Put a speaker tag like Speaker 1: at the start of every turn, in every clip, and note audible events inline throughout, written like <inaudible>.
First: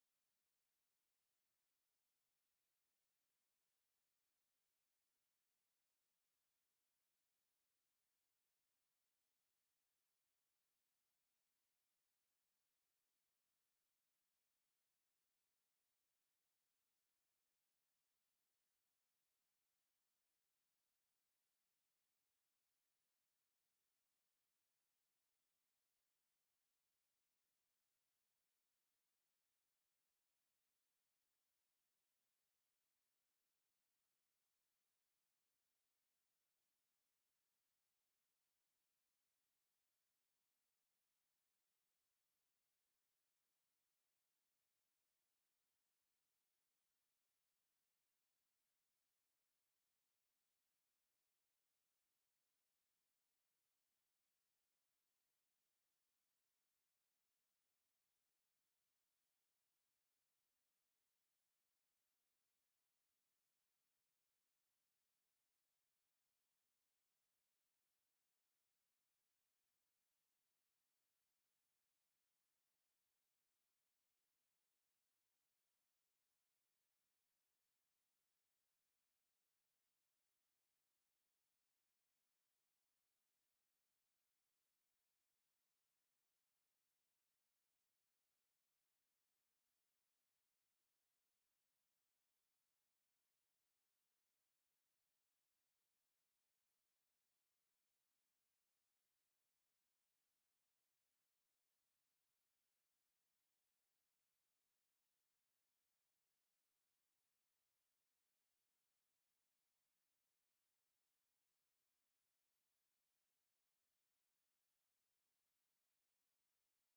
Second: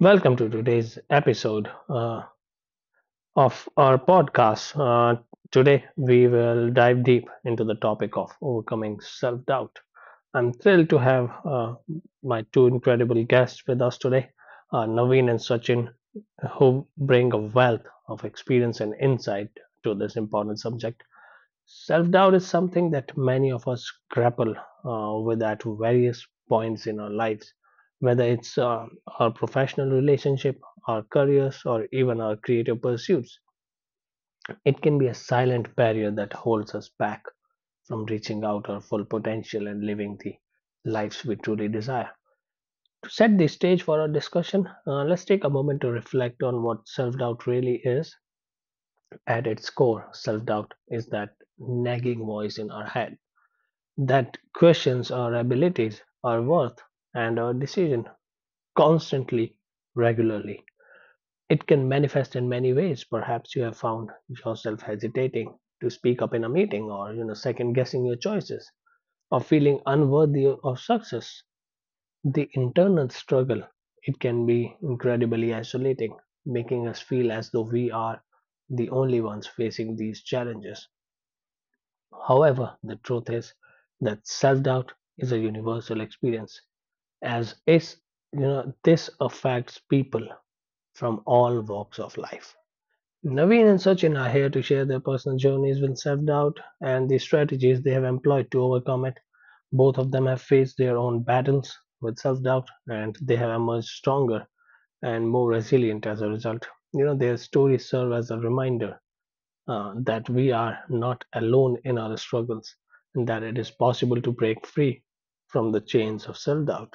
Speaker 1: Welcome to today's episode of our podcast. Today, we will dive deep into the topic of overcoming self doubt. I'm thrilled to have my two incredible guests with us today, Naveen and Sachin, who bring a wealth of experience and insight to this important subject. Self doubt is something that many of us grapple with at various points in our lives, whether it's our professional relationship, our careers, or even our creative pursuits. It can be a silent barrier that holds us back from reaching out our full potential and living the lives we truly desire. To set the stage for our discussion, let's take a moment to reflect on what self doubt really is. At its core, self doubt is that nagging voice in our head that questions our abilities, our worth, and our decision constantly, regularly. It can manifest in many ways. Perhaps you have found yourself hesitating to speak up in a meeting or second guessing your choices or feeling unworthy of success. The internal struggle it can be incredibly isolating, making us feel as though we are the only ones facing these challenges. However, the truth is that self doubt is a universal experience. As is this affects people from all walks of life. Naveen and Sachin are here to share their personal journeys with self doubt and the strategies they have employed to overcome it. Both of them have faced their own battles with self doubt and they have emerged stronger and more resilient as a result. You know, their stories serve as a reminder that we are not alone in our struggles and that it is possible to break free from the chains of self doubt.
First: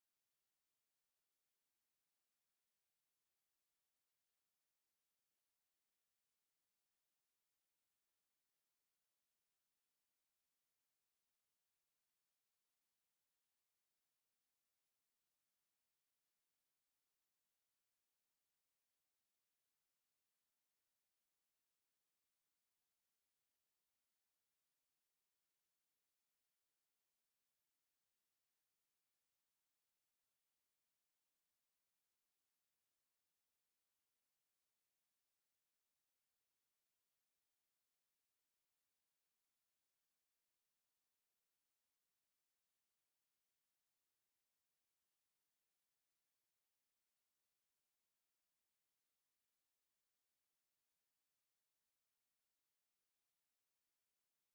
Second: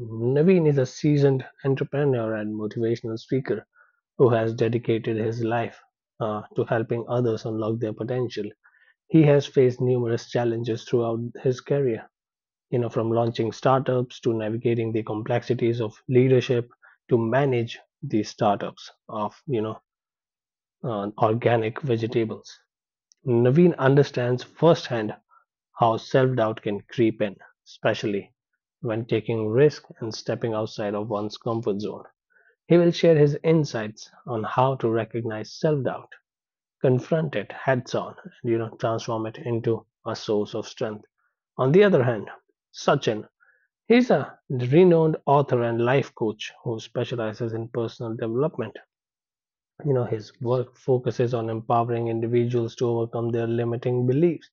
Speaker 1: Naveen is a seasoned entrepreneur and motivational speaker who has dedicated his life to helping others unlock their potential. He has faced numerous challenges throughout his career, you know, from launching startups to navigating the complexities of leadership to manage the startups of, you know, organic vegetables. Naveen understands firsthand how self-doubt can creep in, especially when taking risk and stepping outside of one's comfort zone. He will share his insights on how to recognize self-doubt, confront it heads-on, and transform it into a source of strength. On the other hand, Sachin, he's a renowned author and life coach who specializes in personal development. You know, his work focuses on empowering individuals to overcome their limiting beliefs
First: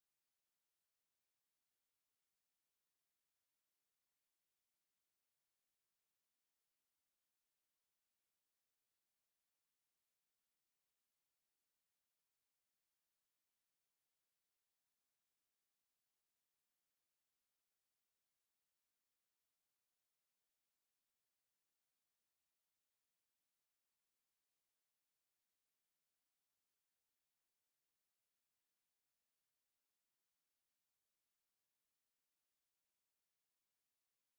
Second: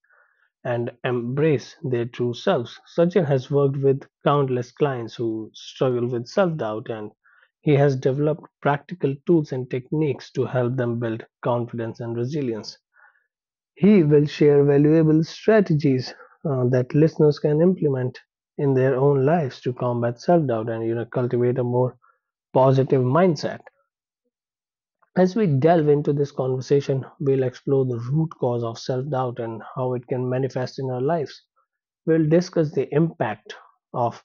Speaker 1: and embrace their true selves. Sachin has worked with countless clients who struggle with self doubt, and he has developed practical tools and techniques to help them build confidence and resilience. He will share valuable strategies that listeners can implement in their own lives to combat self doubt and you know, cultivate a more positive mindset. As we delve into this conversation, we'll explore the root cause of self doubt and how it can manifest in our lives. We'll discuss the impact of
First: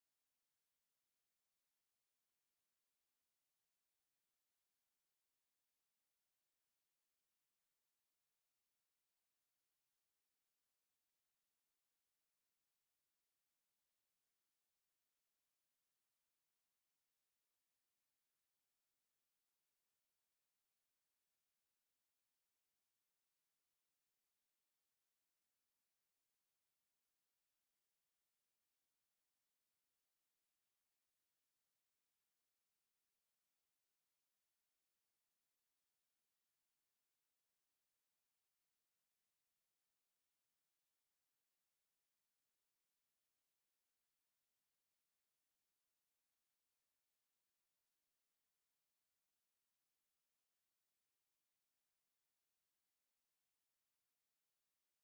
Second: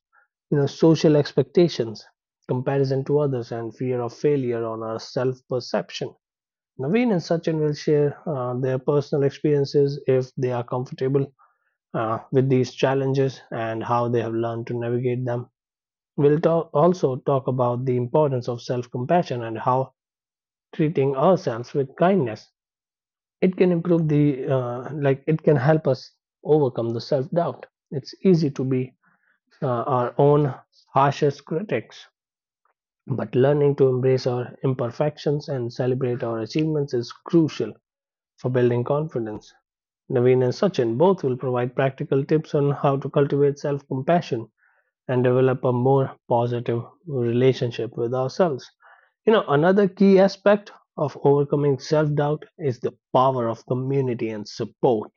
Speaker 1: social expectations, comparison to others, and fear of failure on our self perception. Naveen and Sachin will share their personal experiences if they are comfortable with these challenges and how they have learned to navigate them. We'll also talk about the importance of self compassion and how treating ourselves with kindness it can improve the it can help us overcome the self doubt. It's easy to be our own harshest critics. But learning to embrace our imperfections and celebrate our achievements is crucial for building confidence. Naveen and Sachin both will provide practical tips on how to cultivate self compassion and develop a more positive relationship with ourselves. You know, another key aspect of overcoming self doubt is the power of community and support.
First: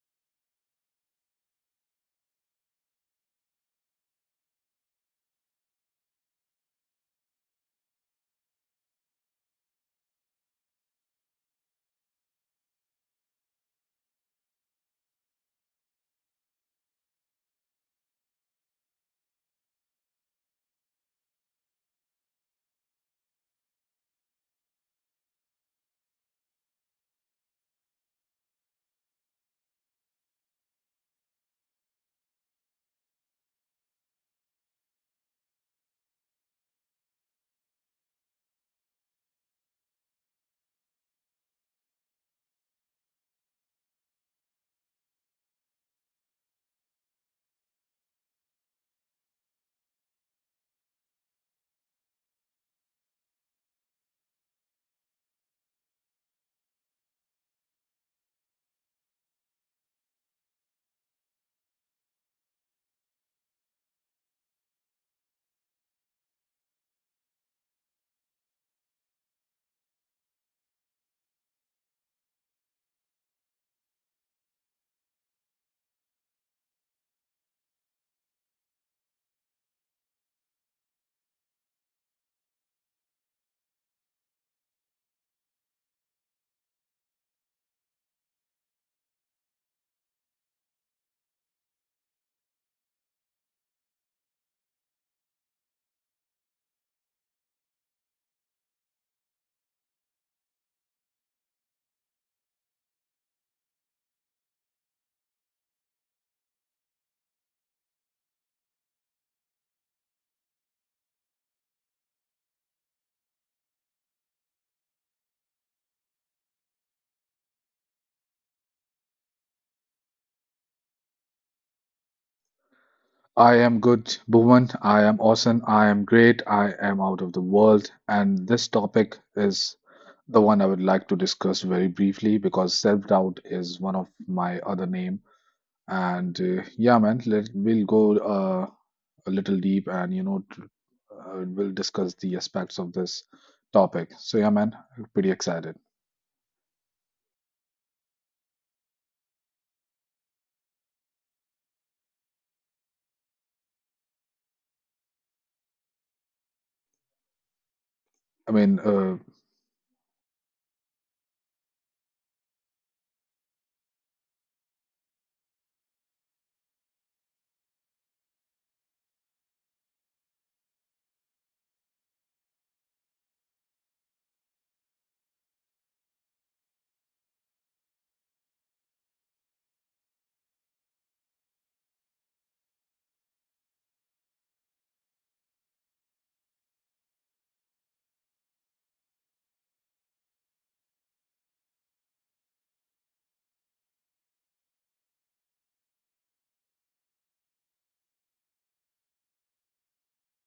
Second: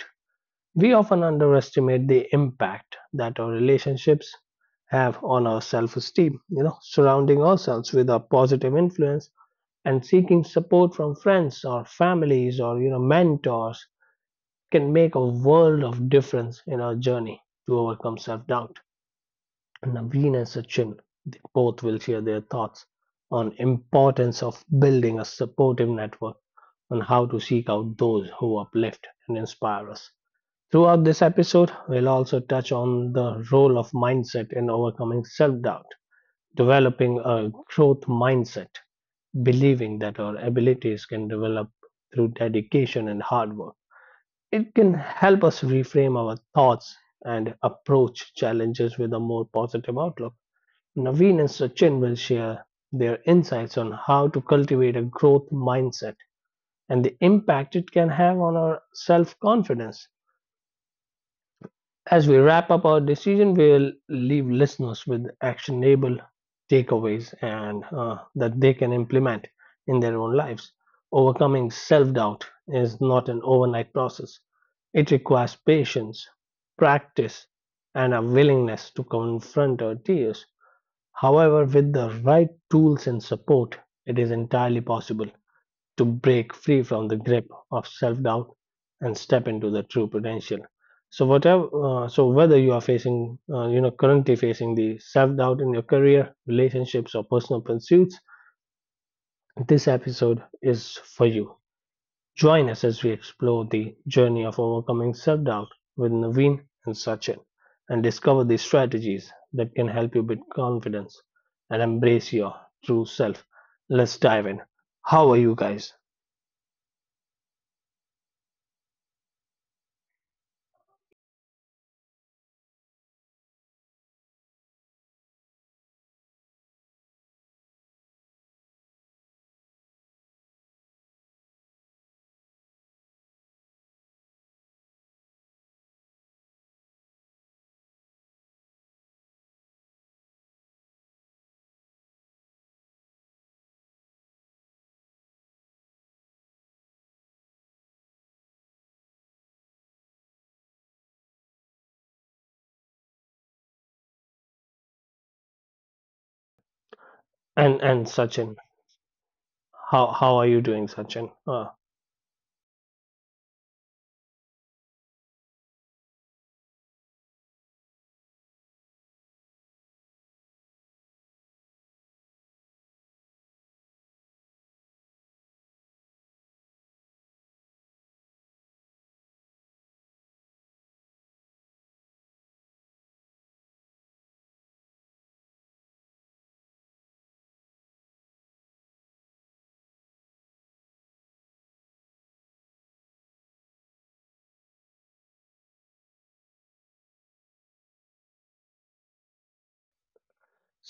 Speaker 1: We often underestimate the impact that our relationships have on our self esteem. You know, surrounding ourselves with a positive influence and seeking support from friends or families or, you know, mentors can make a world of difference in our journey to overcome self doubt. Naveen and Sachin they both will share their thoughts on importance of building a supportive network and how to seek out those who uplift and inspire us. Throughout this episode, we'll also touch on the role of mindset in overcoming self doubt, developing a growth mindset, believing that our abilities can develop through dedication and hard work. It can help us reframe our thoughts and approach challenges with a more positive outlook. Naveen and Sachin will share their insights on how to cultivate a growth mindset and the impact it can have on our self confidence. As we wrap up our decision, we'll leave listeners with actionable takeaways and that they can implement in their own lives. Overcoming self doubt is not an overnight process, it requires patience, practice, and a willingness to confront our fears. However, with the right tools and support, it is entirely possible to break free from the grip of self-doubt and step into the true potential. So whatever so whether you are facing you know currently facing the self-doubt in your career, relationships, or personal pursuits, this episode is for you. Join us as we explore the journey of overcoming self-doubt with Naveen and Sachin, and discover the strategies that can help you build confidence and embrace your true self. Let's dive in. How are you guys?
Speaker 2: I am good, Bhuvan. I am awesome. I am great. I am out of the world. And this topic is the one I would like to discuss very briefly because self-doubt is one of my other name. And yeah, man, let we'll go a little deep and we'll discuss the aspects of this topic. So yeah, man, pretty excited.
Speaker 1: And
Speaker 2: I mean,
Speaker 1: Sachin, how are you doing, Sachin?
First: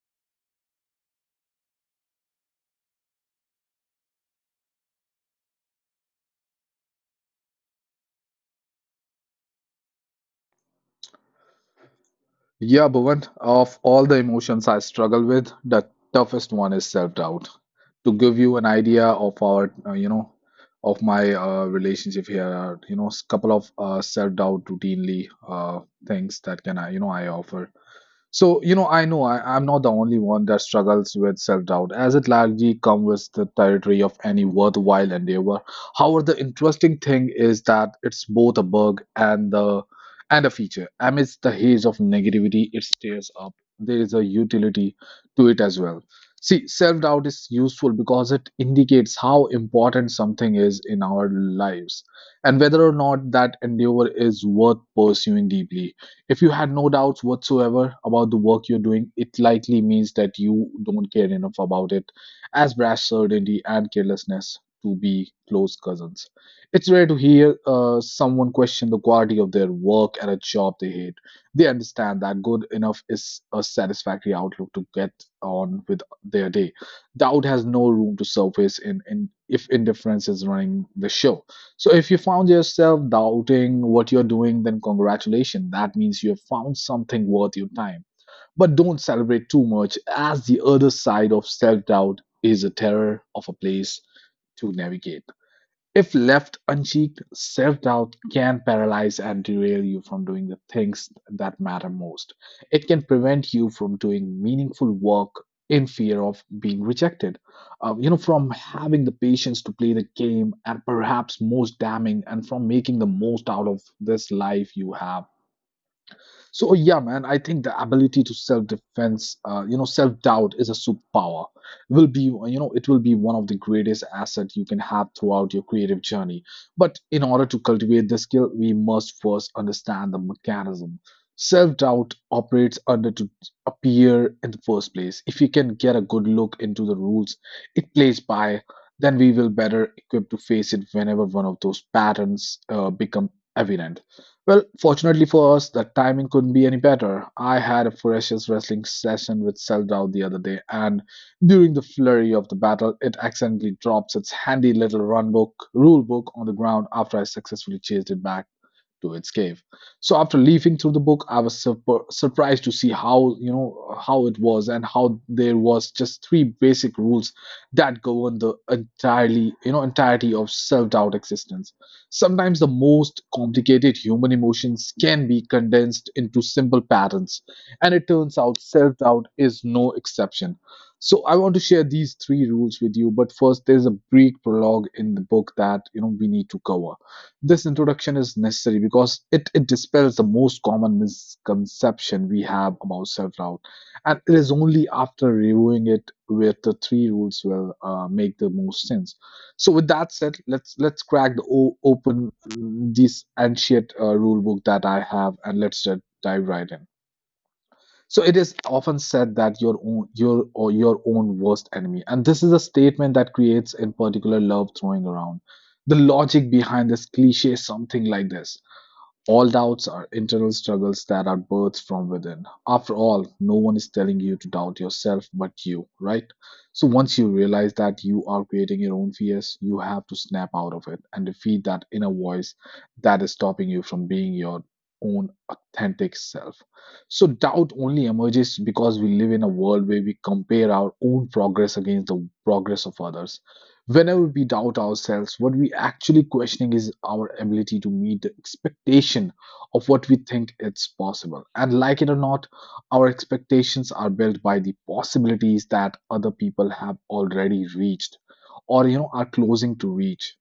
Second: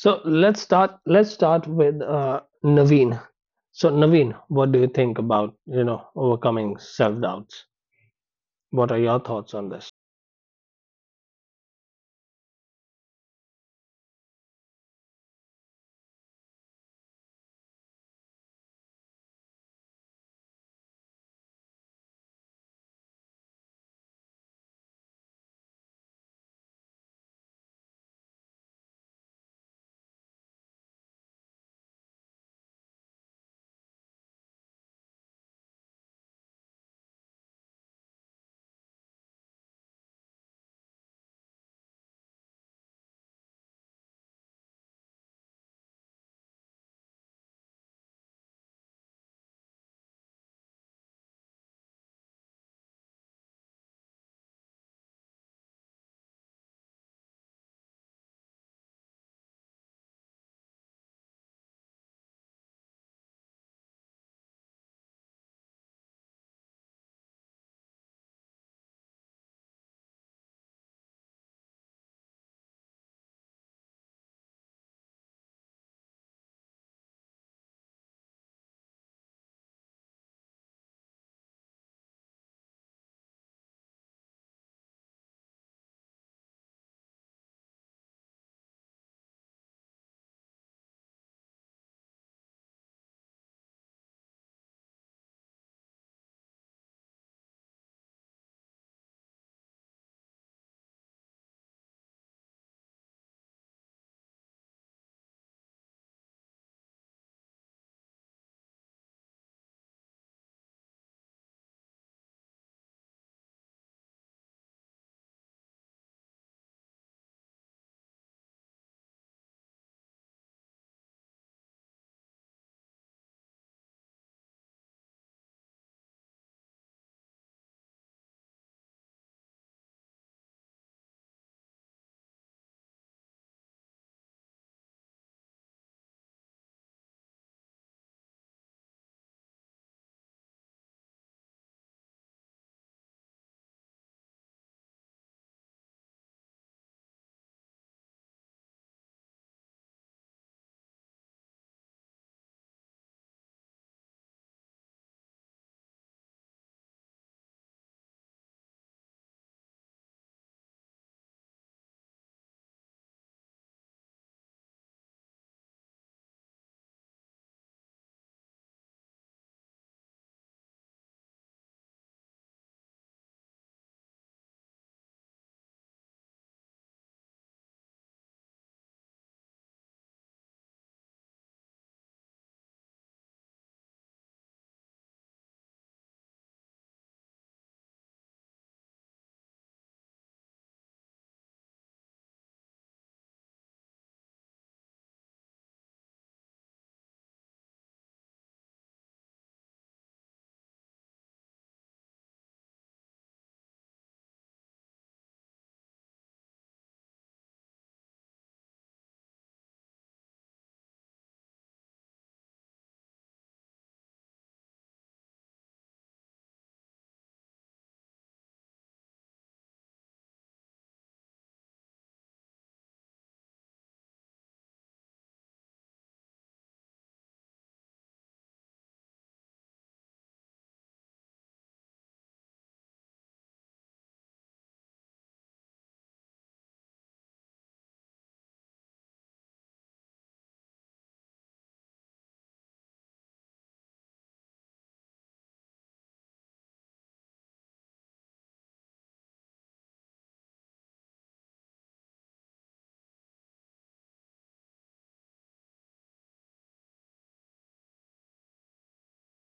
Speaker 1: So let's start with Naveen. So Naveen, what do you think about overcoming self doubts? What are your thoughts on this?
Speaker 2: Yeah, Bhuvan, of all the emotions I struggle with, the toughest one is self-doubt. To give you an idea of our, you know, of my relationship here, couple of self-doubt routinely things that can I, you know, I offer. So, you know, I know I'm not the only one that struggles with self-doubt, as it largely comes with the territory of any worthwhile endeavor. However, the interesting thing is that it's both a bug and the and a feature. Amidst the haze of negativity, it stares up. There is a utility to it as well. See, self-doubt is useful because it indicates how important something is in our lives and whether or not that endeavor is worth pursuing deeply. If you had no doubts whatsoever about the work you're doing, it likely means that you don't care enough about it, as brash certainty and carelessness to be close cousins. It's rare to hear someone question the quality of their work at a job they hate. They understand that good enough is a satisfactory outlook to get on with their day. Doubt has no room to surface in if indifference is running the show. So if you found yourself doubting what you're doing, then congratulations. That means you have found something worth your time. But don't celebrate too much, as the other side of self doubt is a terror of a place to navigate. If left unchecked, self doubt can paralyze and derail you from doing the things that matter most. It can prevent you from doing meaningful work in fear of being rejected, you know, from having the patience to play the game, and perhaps most damning, and from making the most out of this life you have. So yeah, man, I think the ability to self-defense, you know, self-doubt is a superpower. Will be, you know, it will be one of the greatest asset you can have throughout your creative journey. But in order to cultivate this skill, we must first understand the mechanism. Self-doubt operates under to appear in the first place. If we can get a good look into the rules it plays by, then we will better equipped to face it whenever one of those patterns become evident. Well, fortunately for us, the timing couldn't be any better. I had a ferocious wrestling session with Seldow the other day, and during the flurry of the battle, it accidentally drops its handy little rule book on the ground after I successfully chased it back to its cave. So after leafing through the book, I was surprised to see how, you know, how it was and how there was just three basic rules that govern the entirely, you know, entirety of self-doubt existence. Sometimes the most complicated human emotions can be condensed into simple patterns, and it turns out self-doubt is no exception. So I want to share these three rules with you, but first there's a brief prologue in the book that, you know, we need to cover. This introduction is necessary because it dispels the most common misconception we have about self doubt. And it is only after reviewing it where the three rules will make the most sense. So, with that said, let's crack the open mm, this ancient rule book that I have and let's dive right in. So it is often said that your own your or your own worst enemy. And this is a statement that creates in particular love throwing around. The logic behind this cliche is something like this. All doubts are internal struggles that are birthed from within. After all, no one is telling you to doubt yourself but you, right? So once you realize that you are creating your own fears, you have to snap out of it and defeat that inner voice that is stopping you from being your own authentic self. So doubt only emerges because we live in a world where we compare our own progress against the progress of others. Whenever we doubt ourselves, what we actually questioning is our ability to meet the expectation of what we think it's possible. And like it or not, our expectations are built by the possibilities that other people have already reached or, you know, are closing to reach.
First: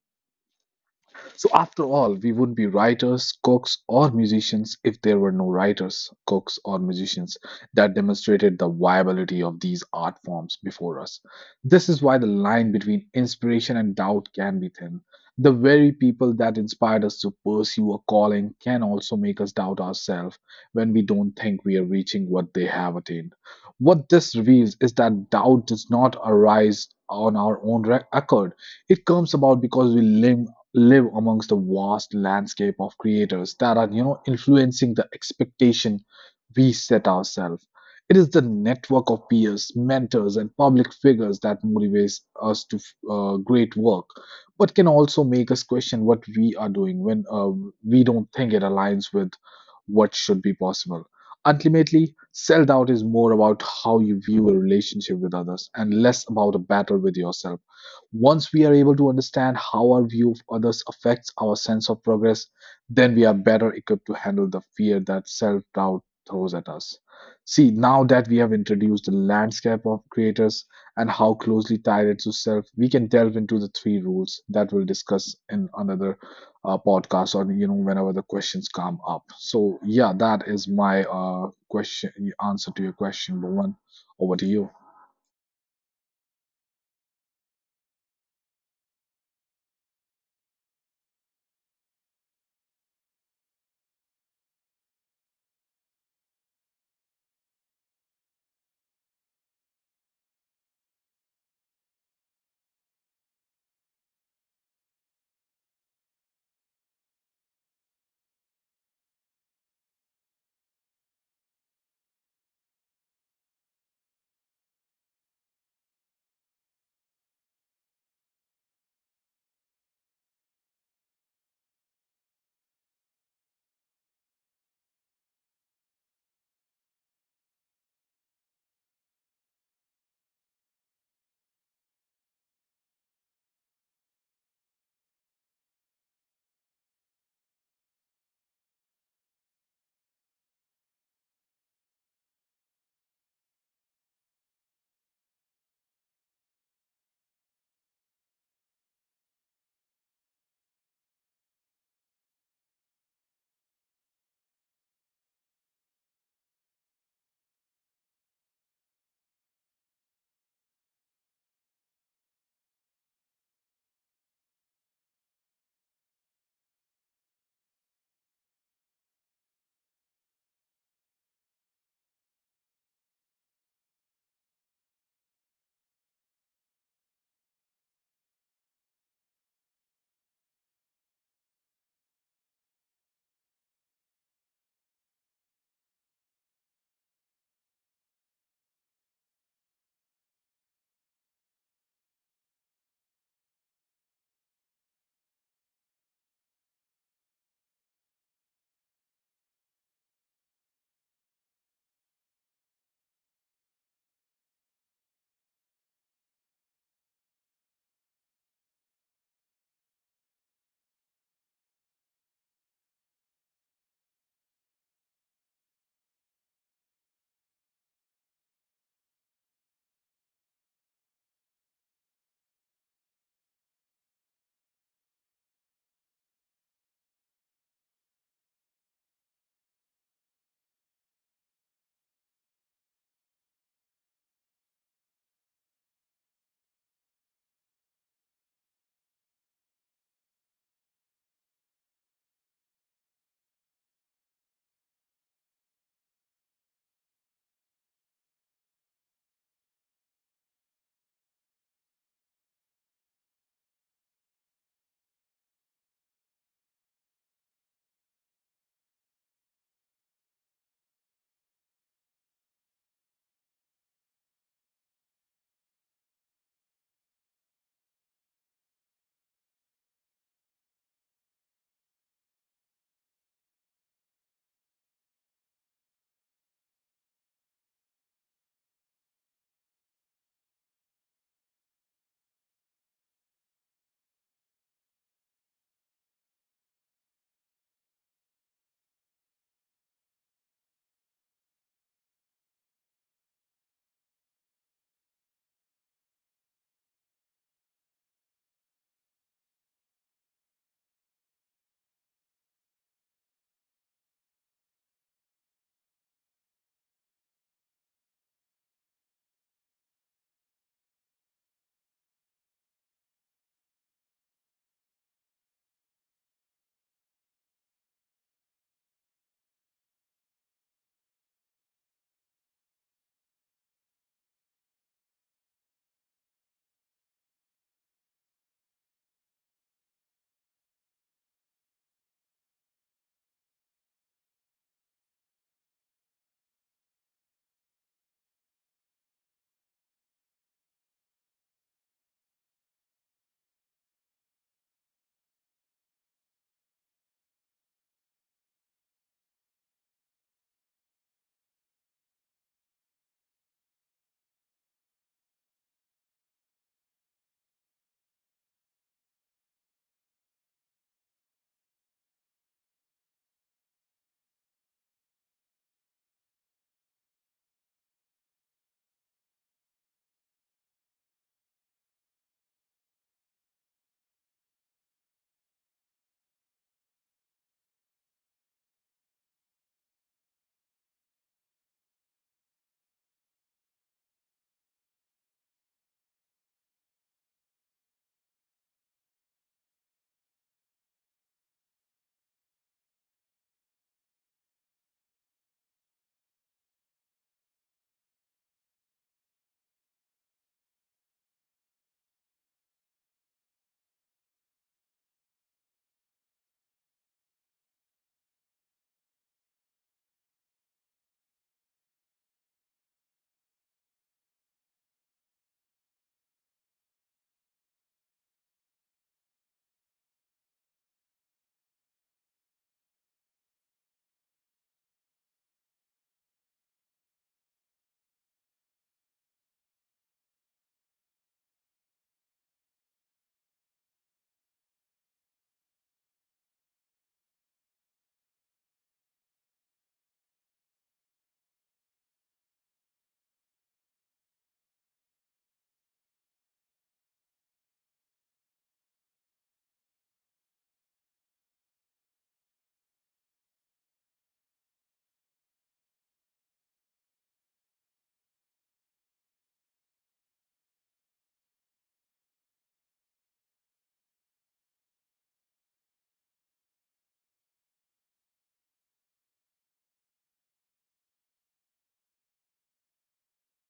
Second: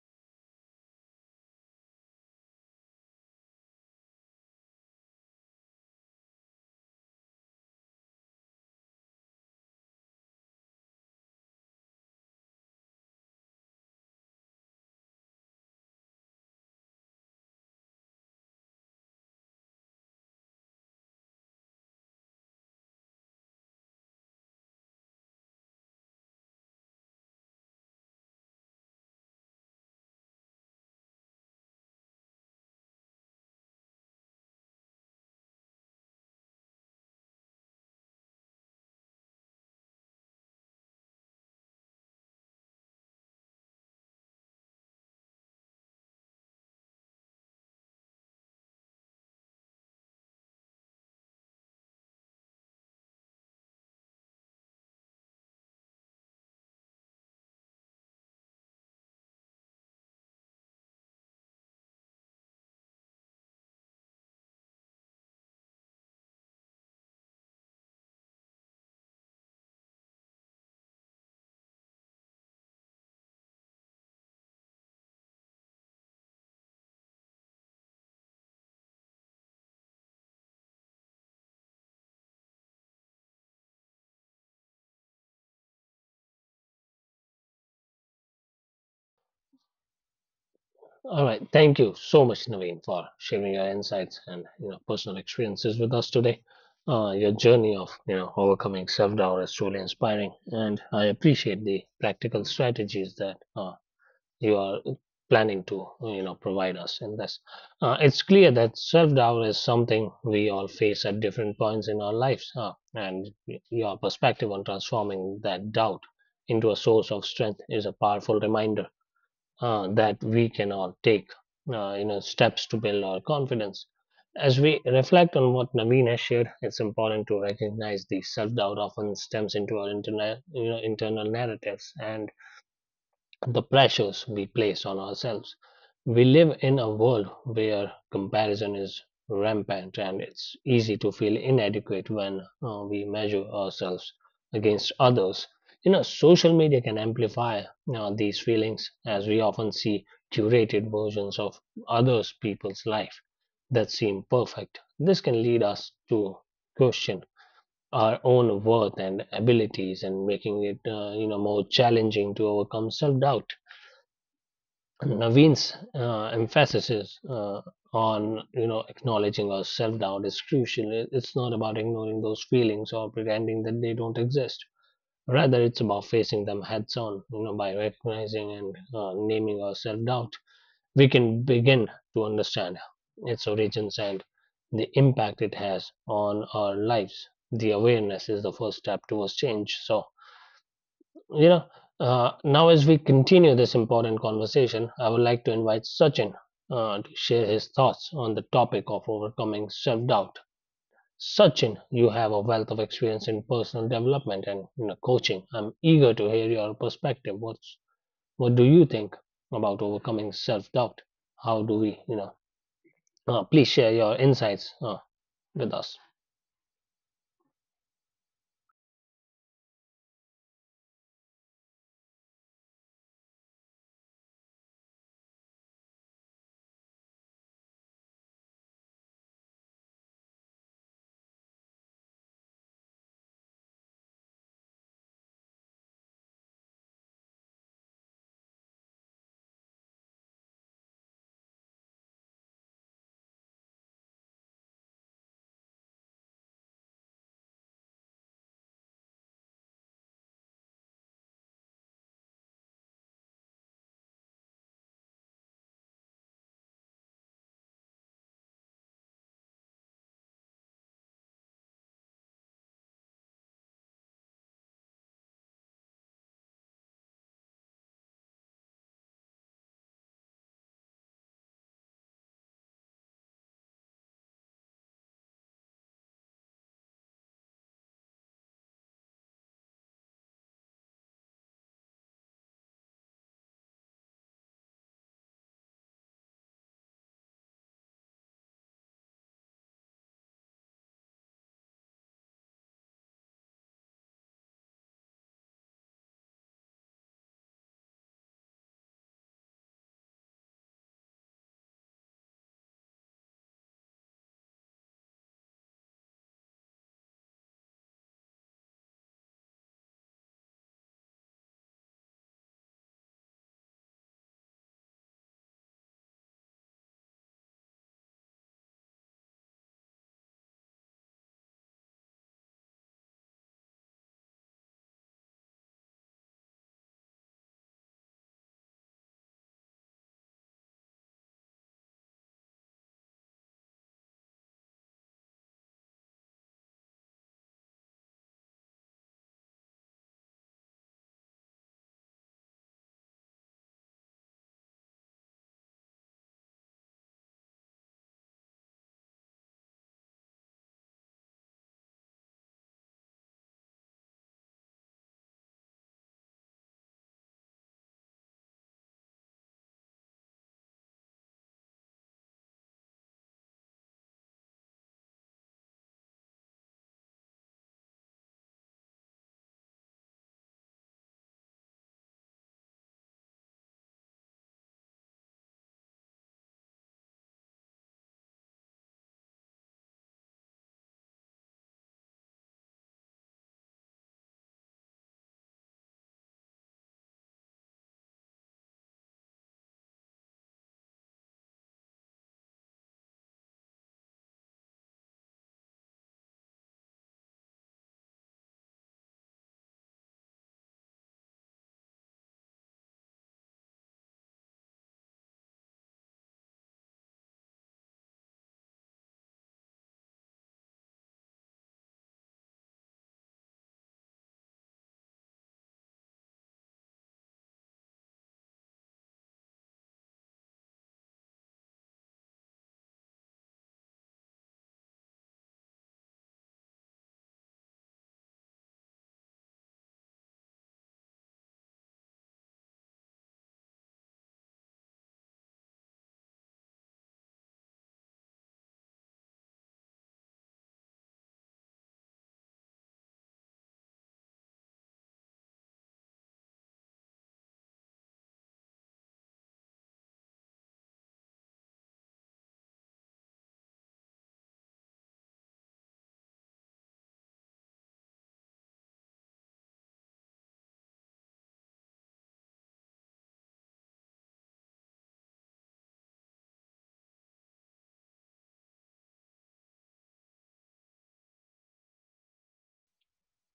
Speaker 2: So, after all, we would be writers, cooks, or musicians if there were no writers, cooks, or musicians that demonstrated the viability of these art forms before us. This is why the line between inspiration and doubt can be thin. The very people that inspired us to pursue a calling can also make us doubt ourselves when we don't think we are reaching what they have attained. What this reveals is that doubt does not arise on our own accord. It comes about because we live amongst the vast landscape of creators that are, you know, influencing the expectation we set ourselves. It is the network of peers, mentors and public figures that motivates us to great work, but can also make us question what we are doing when we don't think it aligns with what should be possible. Ultimately, self-doubt is more about how you view a relationship with others and less about a battle with yourself. Once we are able to understand how our view of others affects our sense of progress, then we are better equipped to handle the fear that self doubt throws at us. See, now that we have introduced the landscape of creators and how closely tied it to self, we can delve into the three rules that we'll discuss in another podcast or, you know, whenever the questions come up. So yeah, that is my question answer to your question, Bhuvan. Over to you.
Speaker 1: All right, thank you so much, Naveen, for sharing your insights and you know personal experiences with us today. Your journey of overcoming self doubt is truly inspiring, and I appreciate the practical strategies that you are planning to provide us in this. It's clear that self-doubt is something we all face at different points in our lives and your perspective on transforming that doubt into a source of strength is a powerful reminder that we can all take you know steps to build our confidence. As we reflect on what Naveen has shared, it's important to recognize the self-doubt often stems into our internal, you know, internal narratives and the pressures we place on ourselves. We live in a world where comparison is rampant and it's easy to feel inadequate when we measure ourselves against others. You know, social media can amplify these feelings as we often see curated versions of others' people's life that seem perfect. This can lead us to question our own worth and abilities and making it you know more challenging to overcome self doubt. Naveen's emphasis uh, on acknowledging our self doubt is crucial. It's not about ignoring those feelings or pretending that they don't exist. Rather, it's about facing them heads on. You know, by recognizing and naming our self doubt, we can begin to understand its origins and the impact it has on our lives. The awareness is the first step towards change. So, you know, now as we continue this important conversation, I would like to invite Sachin to share his thoughts on the topic of overcoming self doubt. Sachin, you have a wealth of experience in personal development and you know, coaching. I'm eager to hear your perspective. What do you think about overcoming self doubt? How do we, you know, please share your insights with us.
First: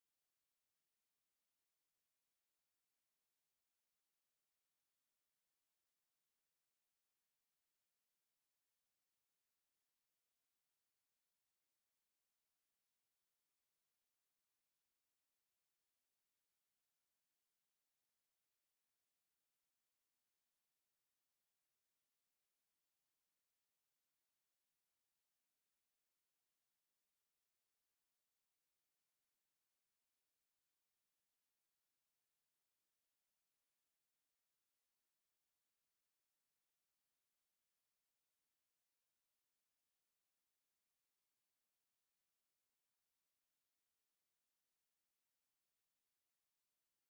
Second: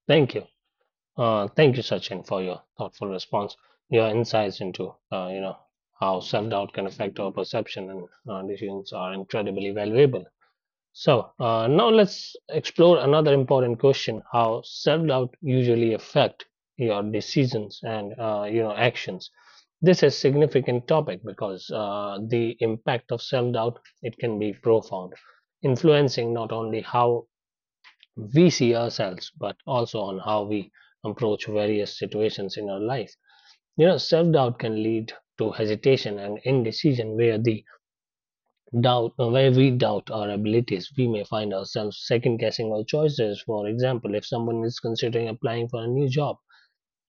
Speaker 1: Thank you. Thank you, Sachin, for your thoughtful response. Your insights into, you know, how self-doubt can affect our perception and decisions are incredibly valuable. So now let's explore another important question: how self-doubt usually affect your decisions and you know actions. This is significant topic because the impact of self-doubt it can be profound, influencing not only how we see ourselves, but also on how we approach various situations in our life. You know, self doubt can lead to hesitation and indecision, where we doubt our abilities, we may find ourselves second guessing our choices. For example, if someone is considering applying for a new job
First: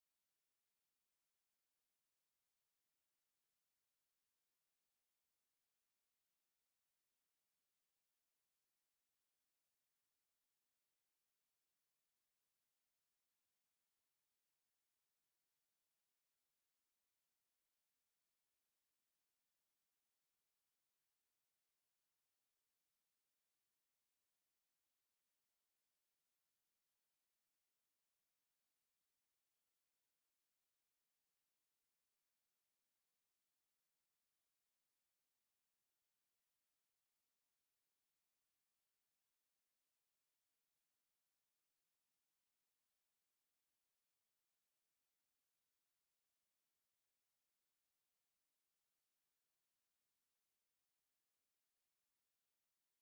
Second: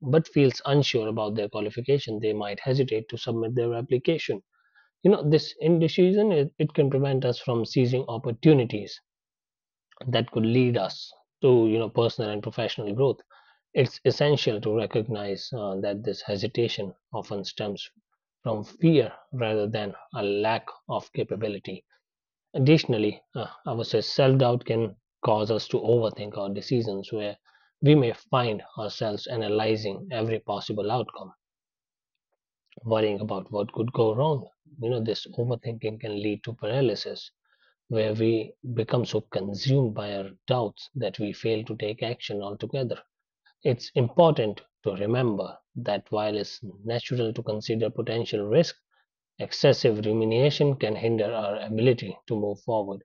Speaker 1: but feels unsure about their qualification, they might hesitate to submit their application. You know, this indecision it can prevent us from seizing opportunities that could lead us to you know personal and professional growth. It's essential to recognize that this hesitation often stems from fear rather than a lack of capability. Additionally, I would say self-doubt can cause us to overthink our decisions where we may find ourselves analyzing every possible outcome, worrying about what could go wrong. You know, this overthinking can lead to paralysis where we become so consumed by our doubts that we fail to take action altogether. It's important to remember that while it's natural to consider potential risk, excessive rumination can hinder our ability to move forward.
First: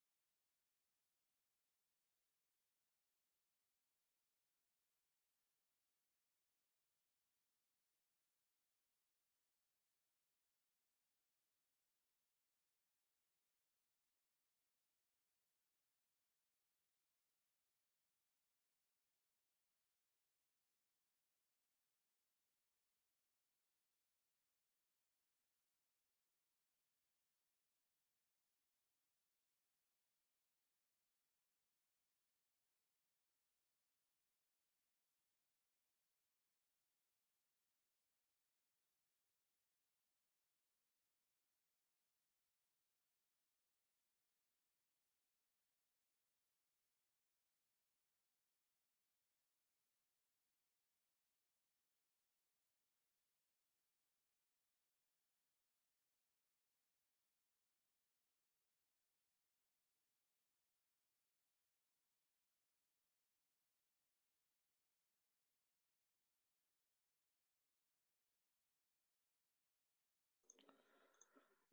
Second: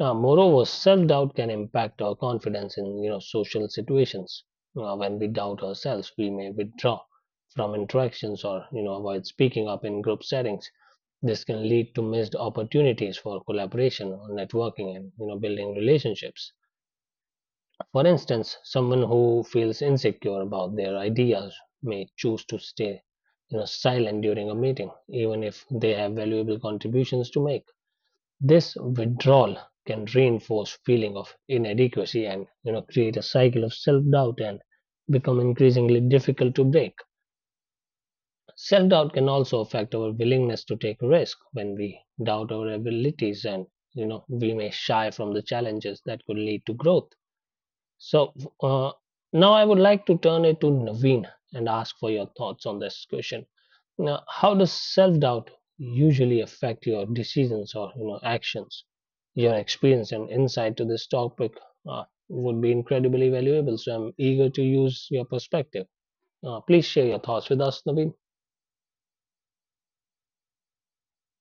Speaker 1: Moreover, self-doubt can impact our confidence in social situations. When we doubt ourselves, we may withdraw from interactions or avoid speaking up in group settings. This can lead to missed opportunities for collaboration or networking and building relationships. For instance, someone who feels insecure about their ideas may choose to stay silent during a meeting, even if they have valuable contributions to make. This withdrawal can reinforce feeling of inadequacy and create a cycle of self-doubt and become increasingly difficult to break. Self-doubt can also affect our willingness to take risk when we doubt our abilities and we may shy from the challenges that could lead to growth. So uh, now I would like to turn it to Naveen and ask for your thoughts on this question. Now, how does self-doubt usually affect your decisions or actions? Your experience and insight to this topic uh, would be incredibly valuable. So I'm eager to use your perspective. Please share your thoughts with us, Naveen.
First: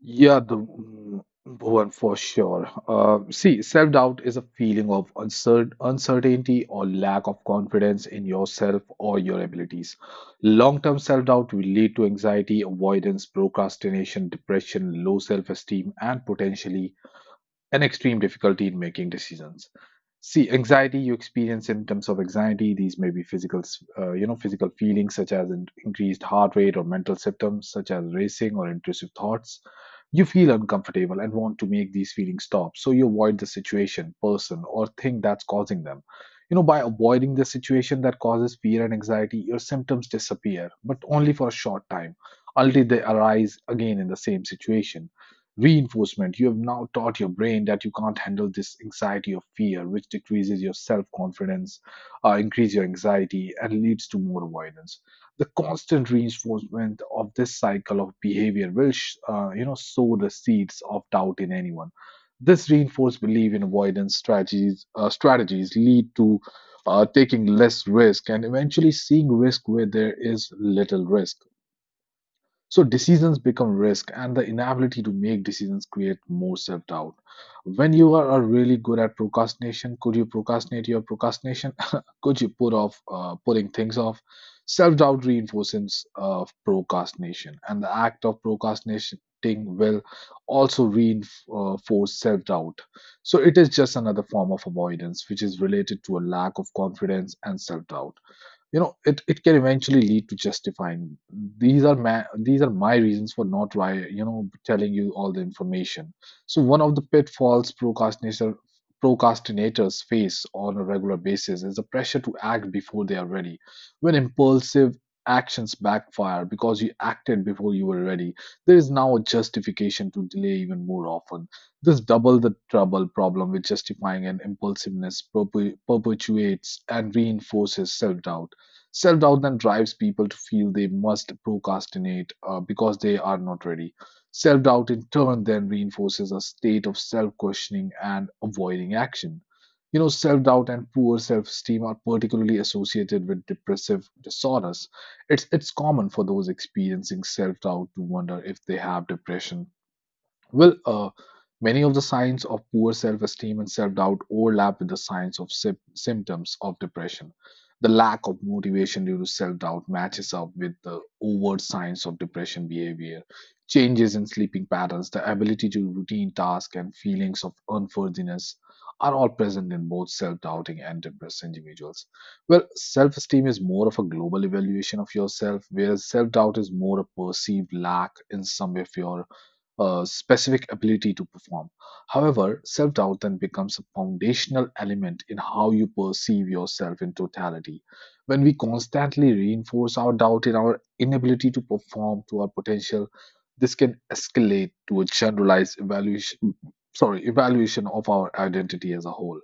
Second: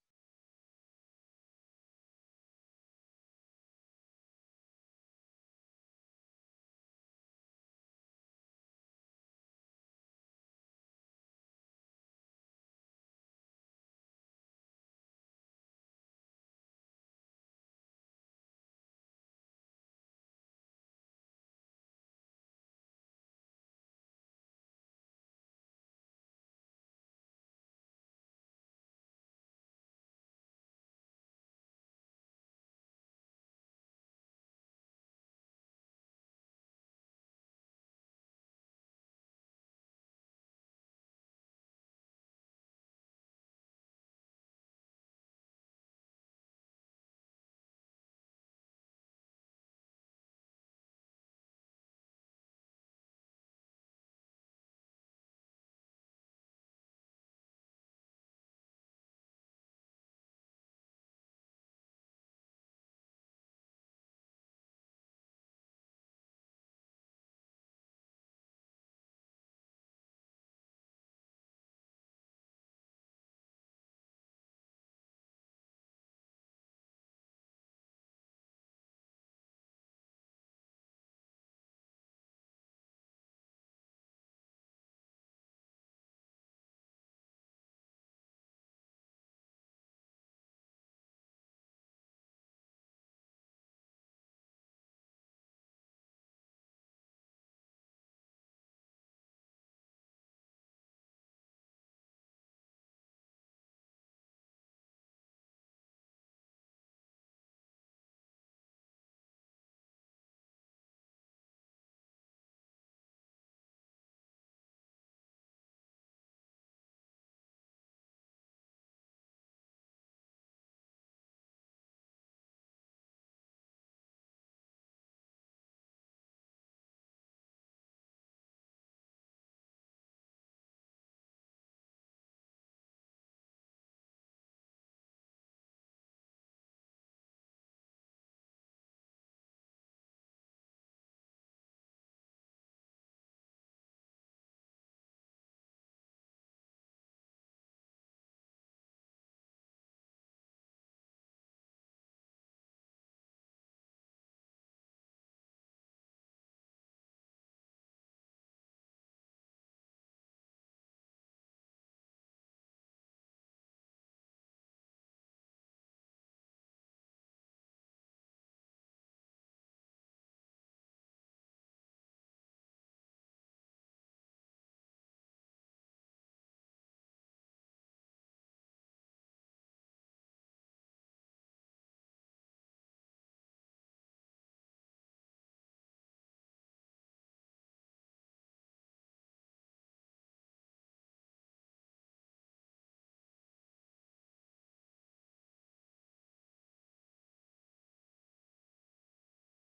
Speaker 2: Yeah, the mm, Bhuvan, for sure. See, self-doubt is a feeling of uncertainty or lack of confidence in yourself or your abilities. Long-term self-doubt will lead to anxiety, avoidance, procrastination, depression, low self-esteem, and potentially an extreme difficulty in making decisions. See, anxiety, you experience symptoms of anxiety. These may be physical, you know, physical feelings such as increased heart rate or mental symptoms such as racing or intrusive thoughts. You feel uncomfortable and want to make these feelings stop, so you avoid the situation, person, or thing that's causing them. You know, by avoiding the situation that causes fear and anxiety, your symptoms disappear, but only for a short time. Ultimately, they arise again in the same situation. Reinforcement: you have now taught your brain that you can't handle this anxiety or fear, which decreases your self confidence, increase your anxiety, and leads to more avoidance. The constant reinforcement of this cycle of behavior will, you know, sow the seeds of doubt in anyone. This reinforced belief in avoidance strategies lead to taking less risk and eventually seeing risk where there is little risk. So decisions become risk, and the inability to make decisions create more self doubt. When you are really good at procrastination, could you procrastinate your procrastination? <laughs> Could you put off putting things off? Self doubt reinforces procrastination, and the act of procrastinating will also reinforce self doubt. So it is just another form of avoidance, which is related to a lack of confidence and self doubt. You know it can eventually lead to justifying these are these are my reasons for not why, you know, telling you all the information. So one of the pitfalls procrastinators face on a regular basis is the pressure to act before they are ready. When impulsive actions backfire because you acted before you were ready, there is now a justification to delay even more often. This double the trouble problem with justifying and impulsiveness perpetuates and reinforces self doubt. Self doubt then drives people to feel they must procrastinate because they are not ready. Self doubt, in turn, then reinforces a state of self questioning and avoiding action. You know, self doubt and poor self esteem are particularly associated with depressive disorders. It's common for those experiencing self doubt to wonder if they have depression. Well, many of the signs of poor self esteem and self doubt overlap with the signs of symptoms of depression. The lack of motivation due to self doubt matches up with the overt signs of depression behavior. Changes in sleeping patterns, the ability to routine tasks, and feelings of unworthiness are all present in both self doubting and depressed individuals. Well, self esteem is more of a global evaluation of yourself, whereas self doubt is more a perceived lack in some of your a specific ability to perform. However, self doubt then becomes a foundational element in how you perceive yourself in totality. When we constantly reinforce our doubt in our inability to perform to our potential, this can escalate to a generalized evaluation, sorry, evaluation of our identity as a whole.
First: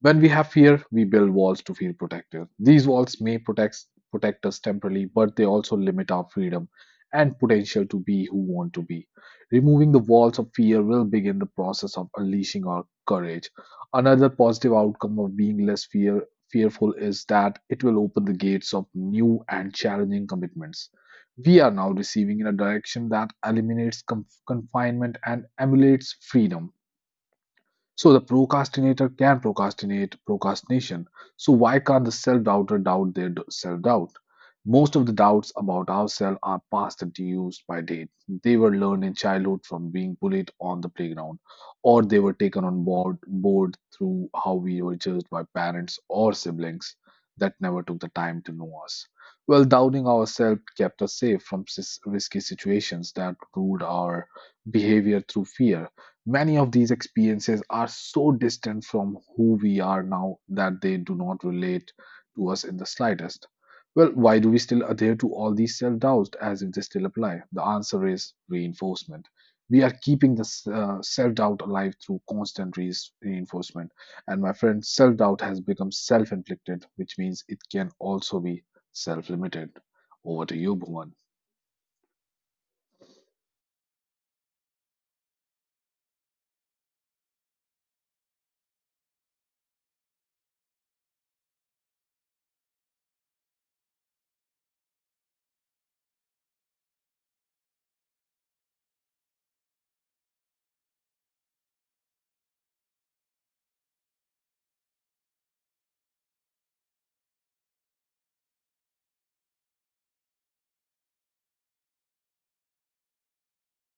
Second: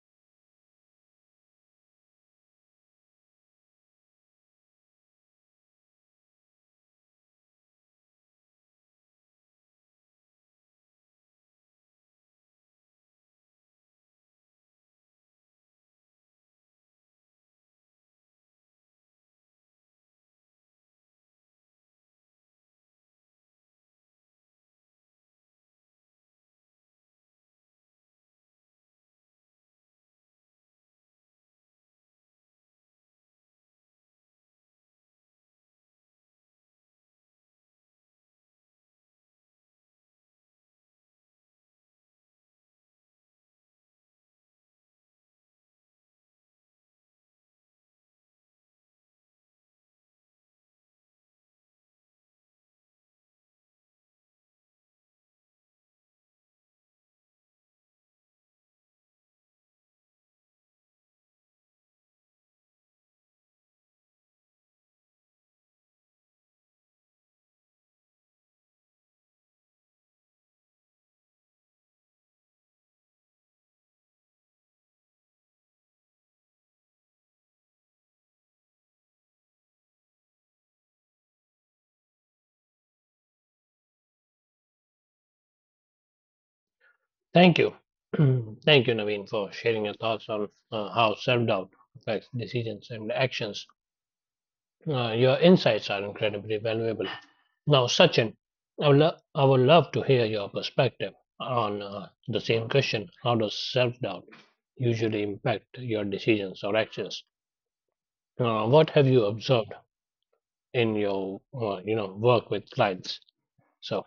Speaker 2: When we have fear, we build walls to feel protected. These walls may protect us temporarily, but they also limit our freedom and potential to be who want to be. Removing the walls of fear will begin the process of unleashing our courage. Another positive outcome of being fearful is that it will open the gates of new and challenging commitments. We are now receiving in a direction that eliminates confinement and emulates freedom. So the procrastinator can procrastinate procrastination. So why can't the self-doubter doubt their self-doubt? Most of the doubts about ourselves are past and used by date. They were learned in childhood from being bullied on the playground, or they were taken on board through how we were judged by parents or siblings that never took the time to know us. Well, doubting ourselves kept us safe from risky situations that ruled our behavior through fear. Many of these experiences are so distant from who we are now that they do not relate to us in the slightest. Well, why do we still adhere to all these self doubts as if they still apply? The answer is reinforcement. We are keeping this self doubt alive through constant reinforcement. And my friend, self doubt has become self inflicted, which means it can also be self limited. Over to you, Bhuvan.
Speaker 1: Thank you, <clears throat> thank you, Naveen, for sharing your thoughts on how self-doubt affects decisions and actions. Your insights are incredibly valuable. Now, Sachin, I would love to hear your perspective on the same question. How does self doubt usually impact your decisions or actions? What have you observed in your work with clients? So,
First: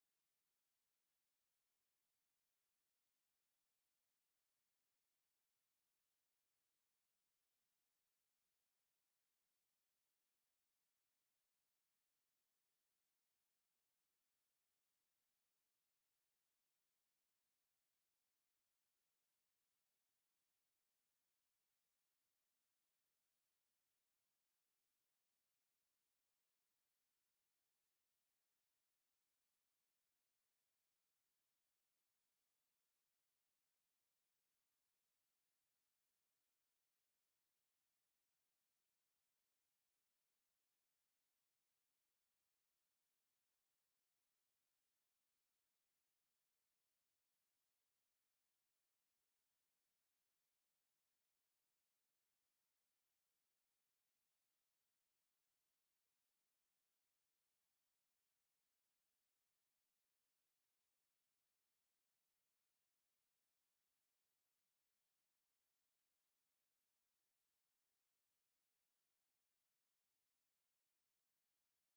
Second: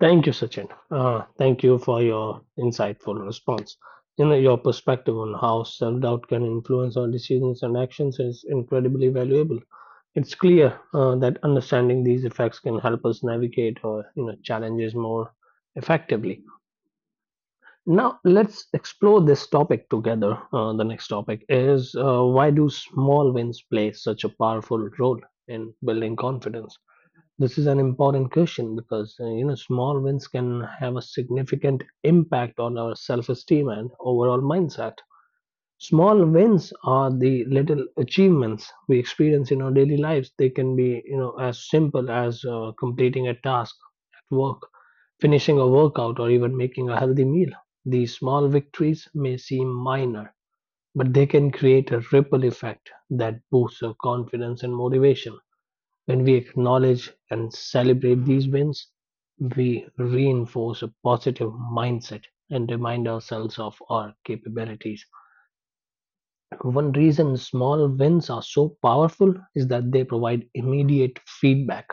Speaker 1: thank you, Sachin. Thank you for your insightful response. You know, your perspective on how self doubt can influence our decisions and actions is incredibly valuable. It's clear that understanding these effects can help us navigate or you know, challenges more effectively. Now, let's explore this topic together. The next topic is why do small wins play such a powerful role in building confidence? This is an important question because you know small wins can have a significant impact on our self-esteem and overall mindset. Small wins are the little achievements we experience in our daily lives. They can be, you know, as simple as completing a task at work, finishing a workout, or even making a healthy meal. These small victories may seem minor, but they can create a ripple effect that boosts our confidence and motivation. When we acknowledge and celebrate these wins, we reinforce a positive mindset and remind ourselves of our capabilities. One reason small wins are so powerful is that they provide immediate feedback.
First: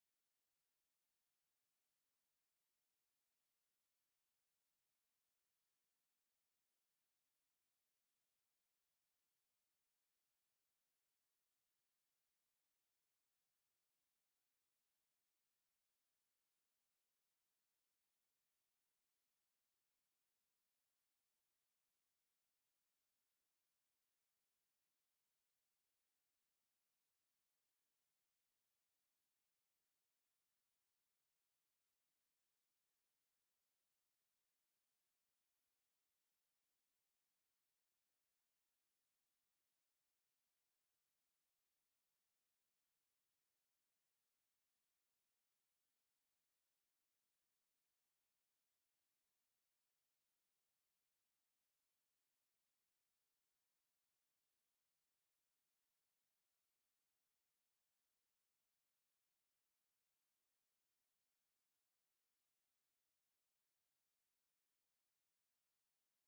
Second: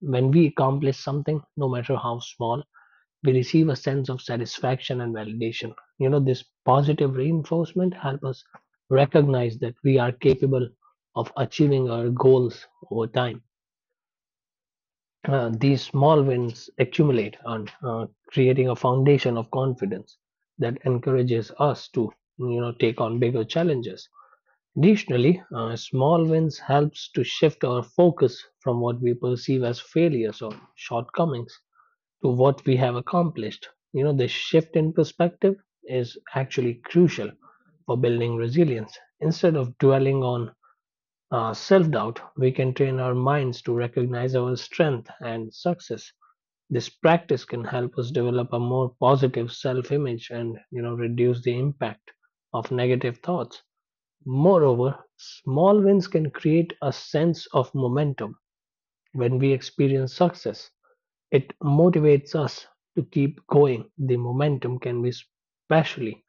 Speaker 1: When we accomplish something, no matter how small, we receive a sense of satisfaction and validation. You know, this positive reinforcement helps us recognize that we are capable of achieving our goals over time. These small wins accumulate on creating a foundation of confidence that encourages us to take on bigger challenges. Additionally, small wins helps to shift our focus from what we perceive as failures or shortcomings to what we have accomplished. You know, this shift in perspective is actually crucial for building resilience. Instead of dwelling on self doubt, we can train our minds to recognize our strength and success. This practice can help us develop a more positive self image and reduce the impact of negative thoughts. Moreover, small wins can create a sense of momentum. When we experience success, it motivates us to keep going. The momentum can be especially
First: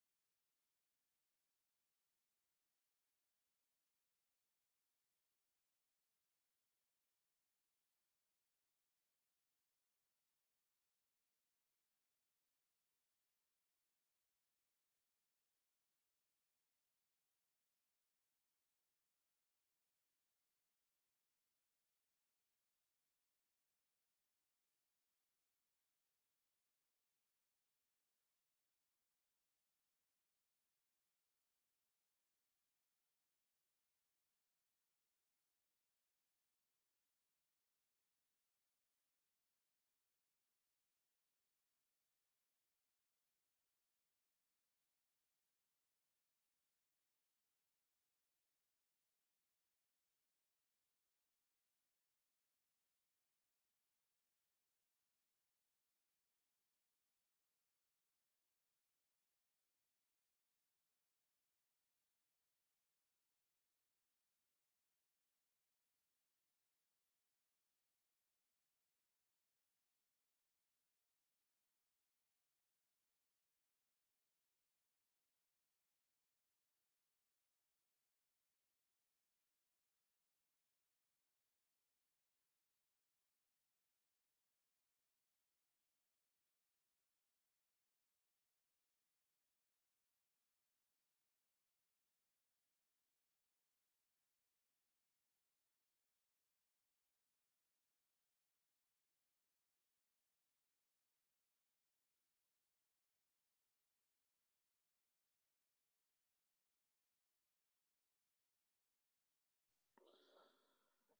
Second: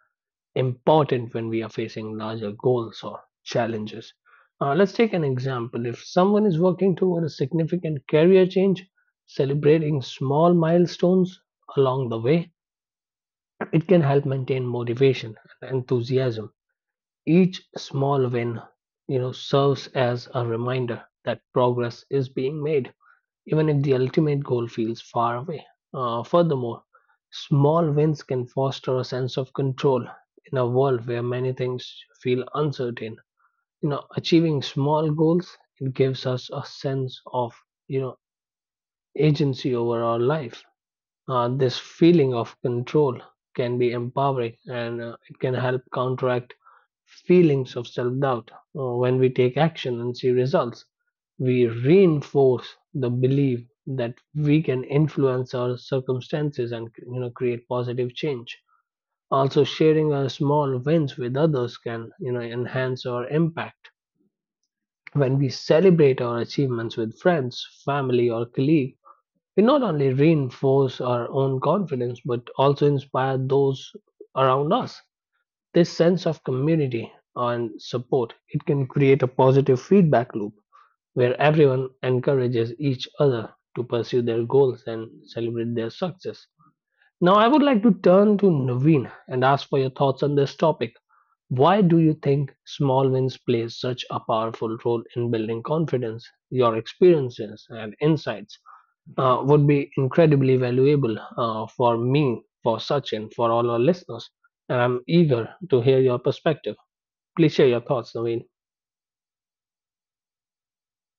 Speaker 1: important when we are facing larger goals or challenges. Let's take an example. If someone is working toward a significant career change, celebrating small milestones along the way, it can help maintain motivation and enthusiasm each small win, you know, serves as a reminder that progress is being made, even if the ultimate goal feels far away. Furthermore, small wins can foster a sense of control in a world where many things feel uncertain. You know, achieving small goals it gives us a sense of you know agency over our life. This feeling of control can be empowering and it can help counteract feelings of self doubt. When we take action and see results, we reinforce the belief that we can influence our circumstances and create positive change. Also, sharing our small wins with others can enhance our impact when we celebrate our achievements with friends, family, or colleagues, we not only reinforce our own confidence but also inspire those around us. This sense of community and support, it can create a positive feedback loop where everyone encourages each other to pursue their goals and celebrate their success. Now I would like to turn to Naveen and ask for your thoughts on this topic. Why do you think small wins play such a powerful role in building confidence? Your experiences and insights would be incredibly valuable for me, for Sachin, for all our listeners. And I'm eager to hear your perspective. Please share your thoughts, Naveen.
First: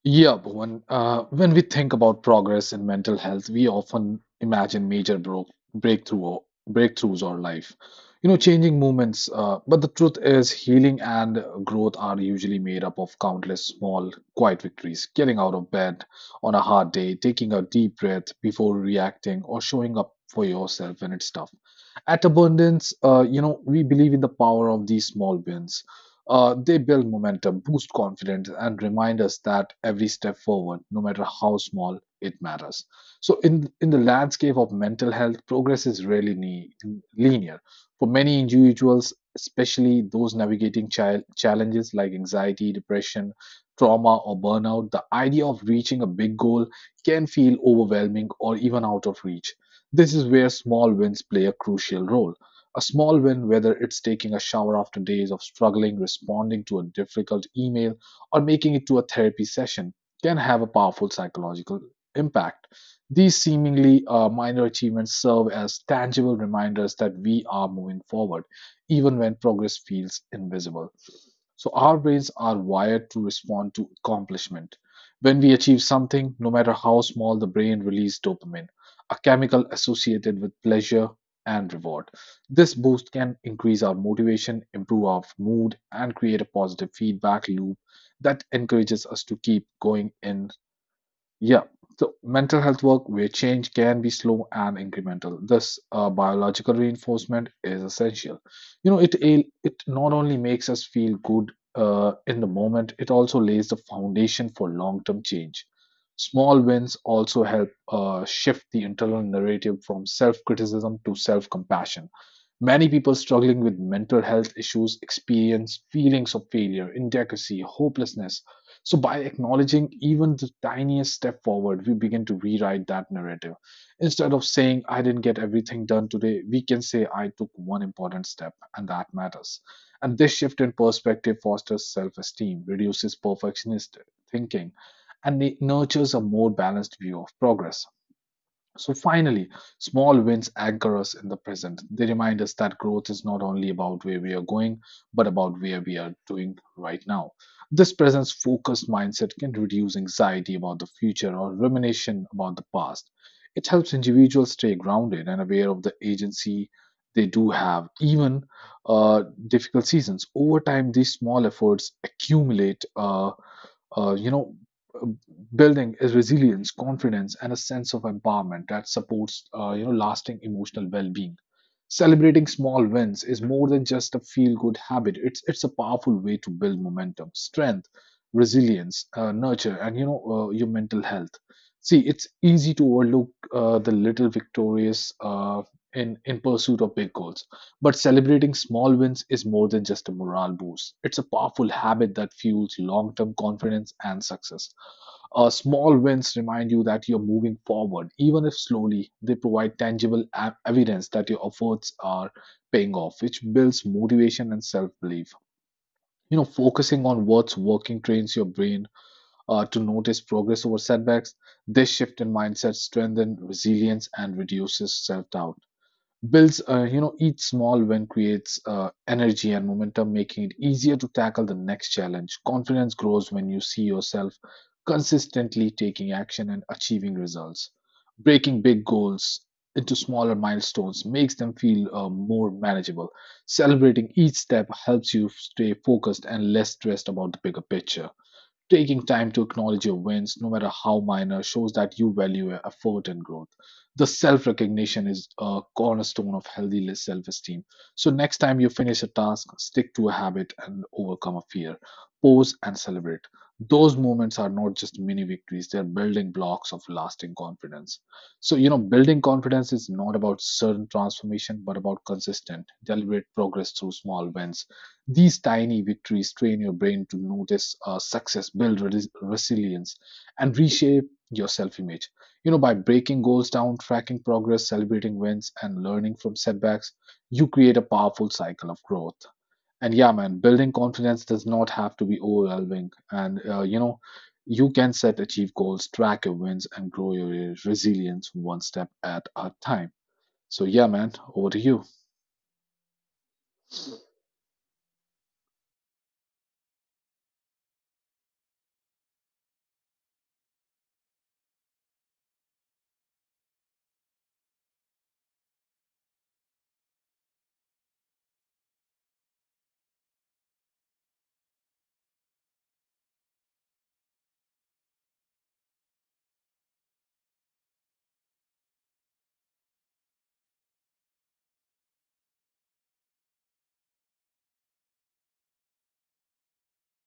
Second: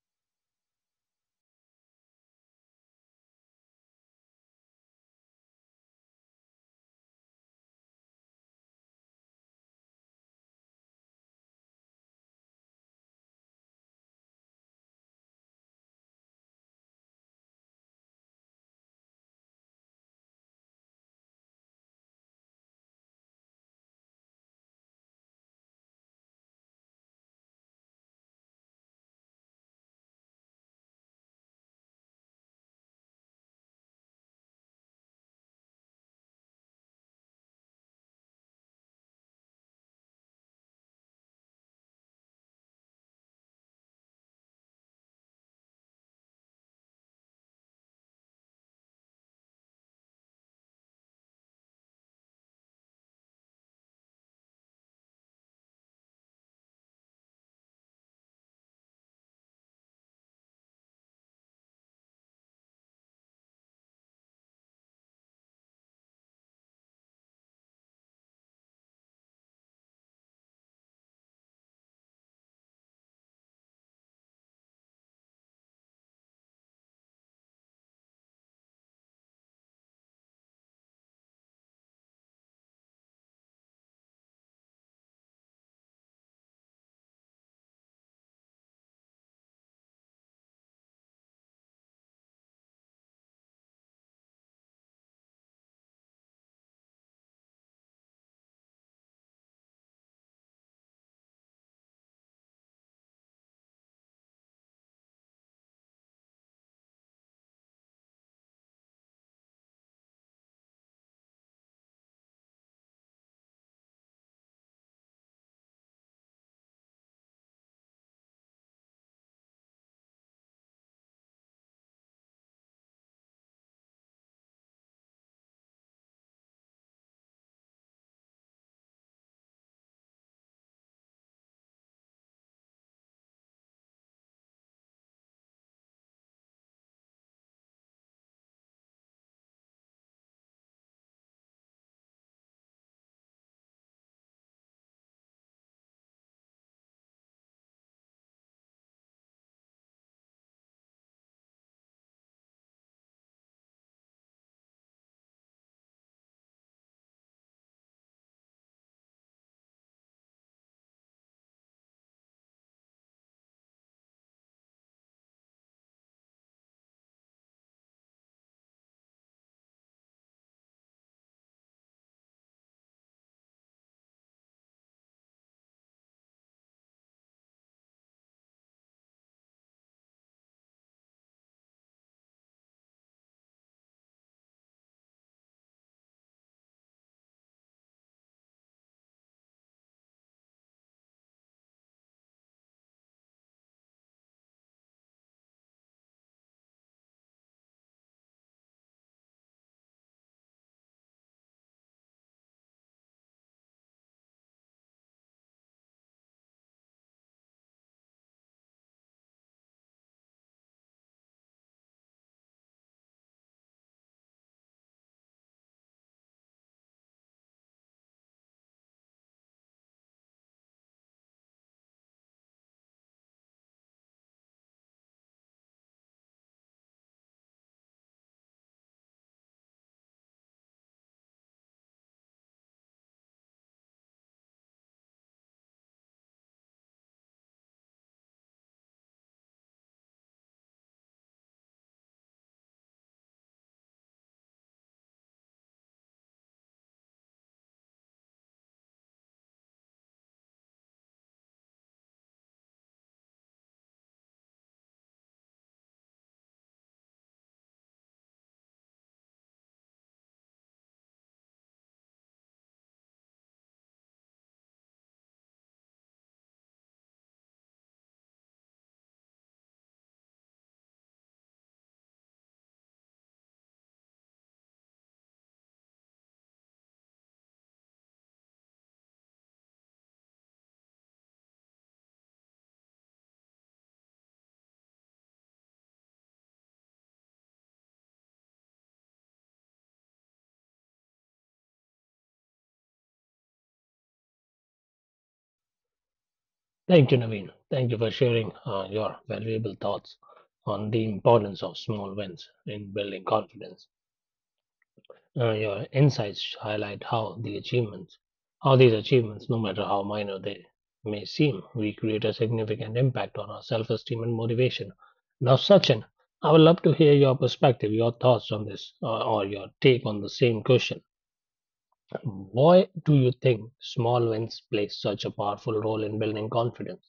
Speaker 2: Yeah, Bhuvan. When we think about progress in mental health, we often imagine major breakthrough or breakthroughs or life, you know, changing movements. But the truth is, healing and growth are usually made up of countless small, quiet victories. Getting out of bed on a hard day, taking a deep breath before reacting, or showing up for yourself when it's tough. At Abundance, you know, we believe in the power of these small wins. They build momentum, boost confidence, and remind us that every step forward, no matter how small, it matters. So, in the landscape of mental health, progress is rarely linear. For many individuals, especially those navigating child challenges like anxiety, depression, trauma, or burnout, the idea of reaching a big goal can feel overwhelming or even out of reach. This is where small wins play a crucial role. A small win, whether it's taking a shower after days of struggling, responding to a difficult email, or making it to a therapy session, can have a powerful psychological impact. These seemingly minor achievements serve as tangible reminders that we are moving forward, even when progress feels invisible. So, our brains are wired to respond to accomplishment. When we achieve something, no matter how small, the brain releases dopamine, a chemical associated with pleasure and reward. This boost can increase our motivation, improve our mood, and create a positive feedback loop that encourages us to keep going in. Yeah. So, mental health work where change can be slow and incremental. This biological reinforcement is essential. You know, it not only makes us feel good in the moment, it also lays the foundation for long term change. Small wins also help shift the internal narrative from self criticism to self compassion. Many people struggling with mental health issues experience feelings of failure, inadequacy, hopelessness. So, by acknowledging even the tiniest step forward, we begin to rewrite that narrative. Instead of saying, I didn't get everything done today, we can say, I took one important step, and that matters. And this shift in perspective fosters self esteem, reduces perfectionist thinking, and it nurtures a more balanced view of progress. So finally, small wins anchor us in the present. They remind us that growth is not only about where we are going, but about where we are doing right now. This presence focused mindset can reduce anxiety about the future or rumination about the past. It helps individuals stay grounded and aware of the agency they do have, even uh, difficult seasons. Over time, these small efforts accumulate. Uh, you know, uh, building is resilience, confidence, and a sense of empowerment that supports, you know, lasting emotional well-being. Celebrating small wins is more than just a feel-good habit. It's a powerful way to build momentum, strength, resilience, nurture, and you know, your mental health. See, it's easy to overlook the little victorious in pursuit of big goals, but celebrating small wins is more than just a morale boost. It's a powerful habit that fuels long term confidence and success. Small wins remind you that you're moving forward, even if slowly. They provide tangible evidence that your efforts are paying off, which builds motivation and self belief. You know, focusing on what's working trains your brain to notice progress over setbacks. This shift in mindset strengthens resilience and reduces self doubt. Builds you know, each small win creates energy and momentum, making it easier to tackle the next challenge. Confidence grows when you see yourself consistently taking action and achieving results. Breaking big goals into smaller milestones makes them feel more manageable. Celebrating each step helps you stay focused and less stressed about the bigger picture. Taking time to acknowledge your wins, no matter how minor, shows that you value your effort and growth. The self recognition is a cornerstone of healthy self esteem. So, next time you finish a task, stick to a habit and overcome a fear. Pause and celebrate. Those moments are not just mini victories, they're building blocks of lasting confidence. So, you know, building confidence is not about sudden transformation, but about consistent, deliberate progress through small wins. These tiny victories train your brain to notice success, build resilience, and reshape your self image. You know, by breaking goals down, tracking progress, celebrating wins, and learning from setbacks, you create a powerful cycle of growth. And yeah, man, building confidence does not have to be overwhelming. And, you know, you can set achieve goals, track your wins, and grow your resilience one step at a time. So, yeah, man, over to you.
Speaker 1: Thank you, Naveen. Thank you for sharing your valuable thoughts on the importance of small wins in building confidence. Your insights highlight how how these achievements, no matter how minor they may seem, we create a significant impact on our self-esteem and motivation. Now, Sachin, I would love to hear your perspective, your thoughts on this, or your take on the same question. Why do you think small wins play such a powerful role in building confidence?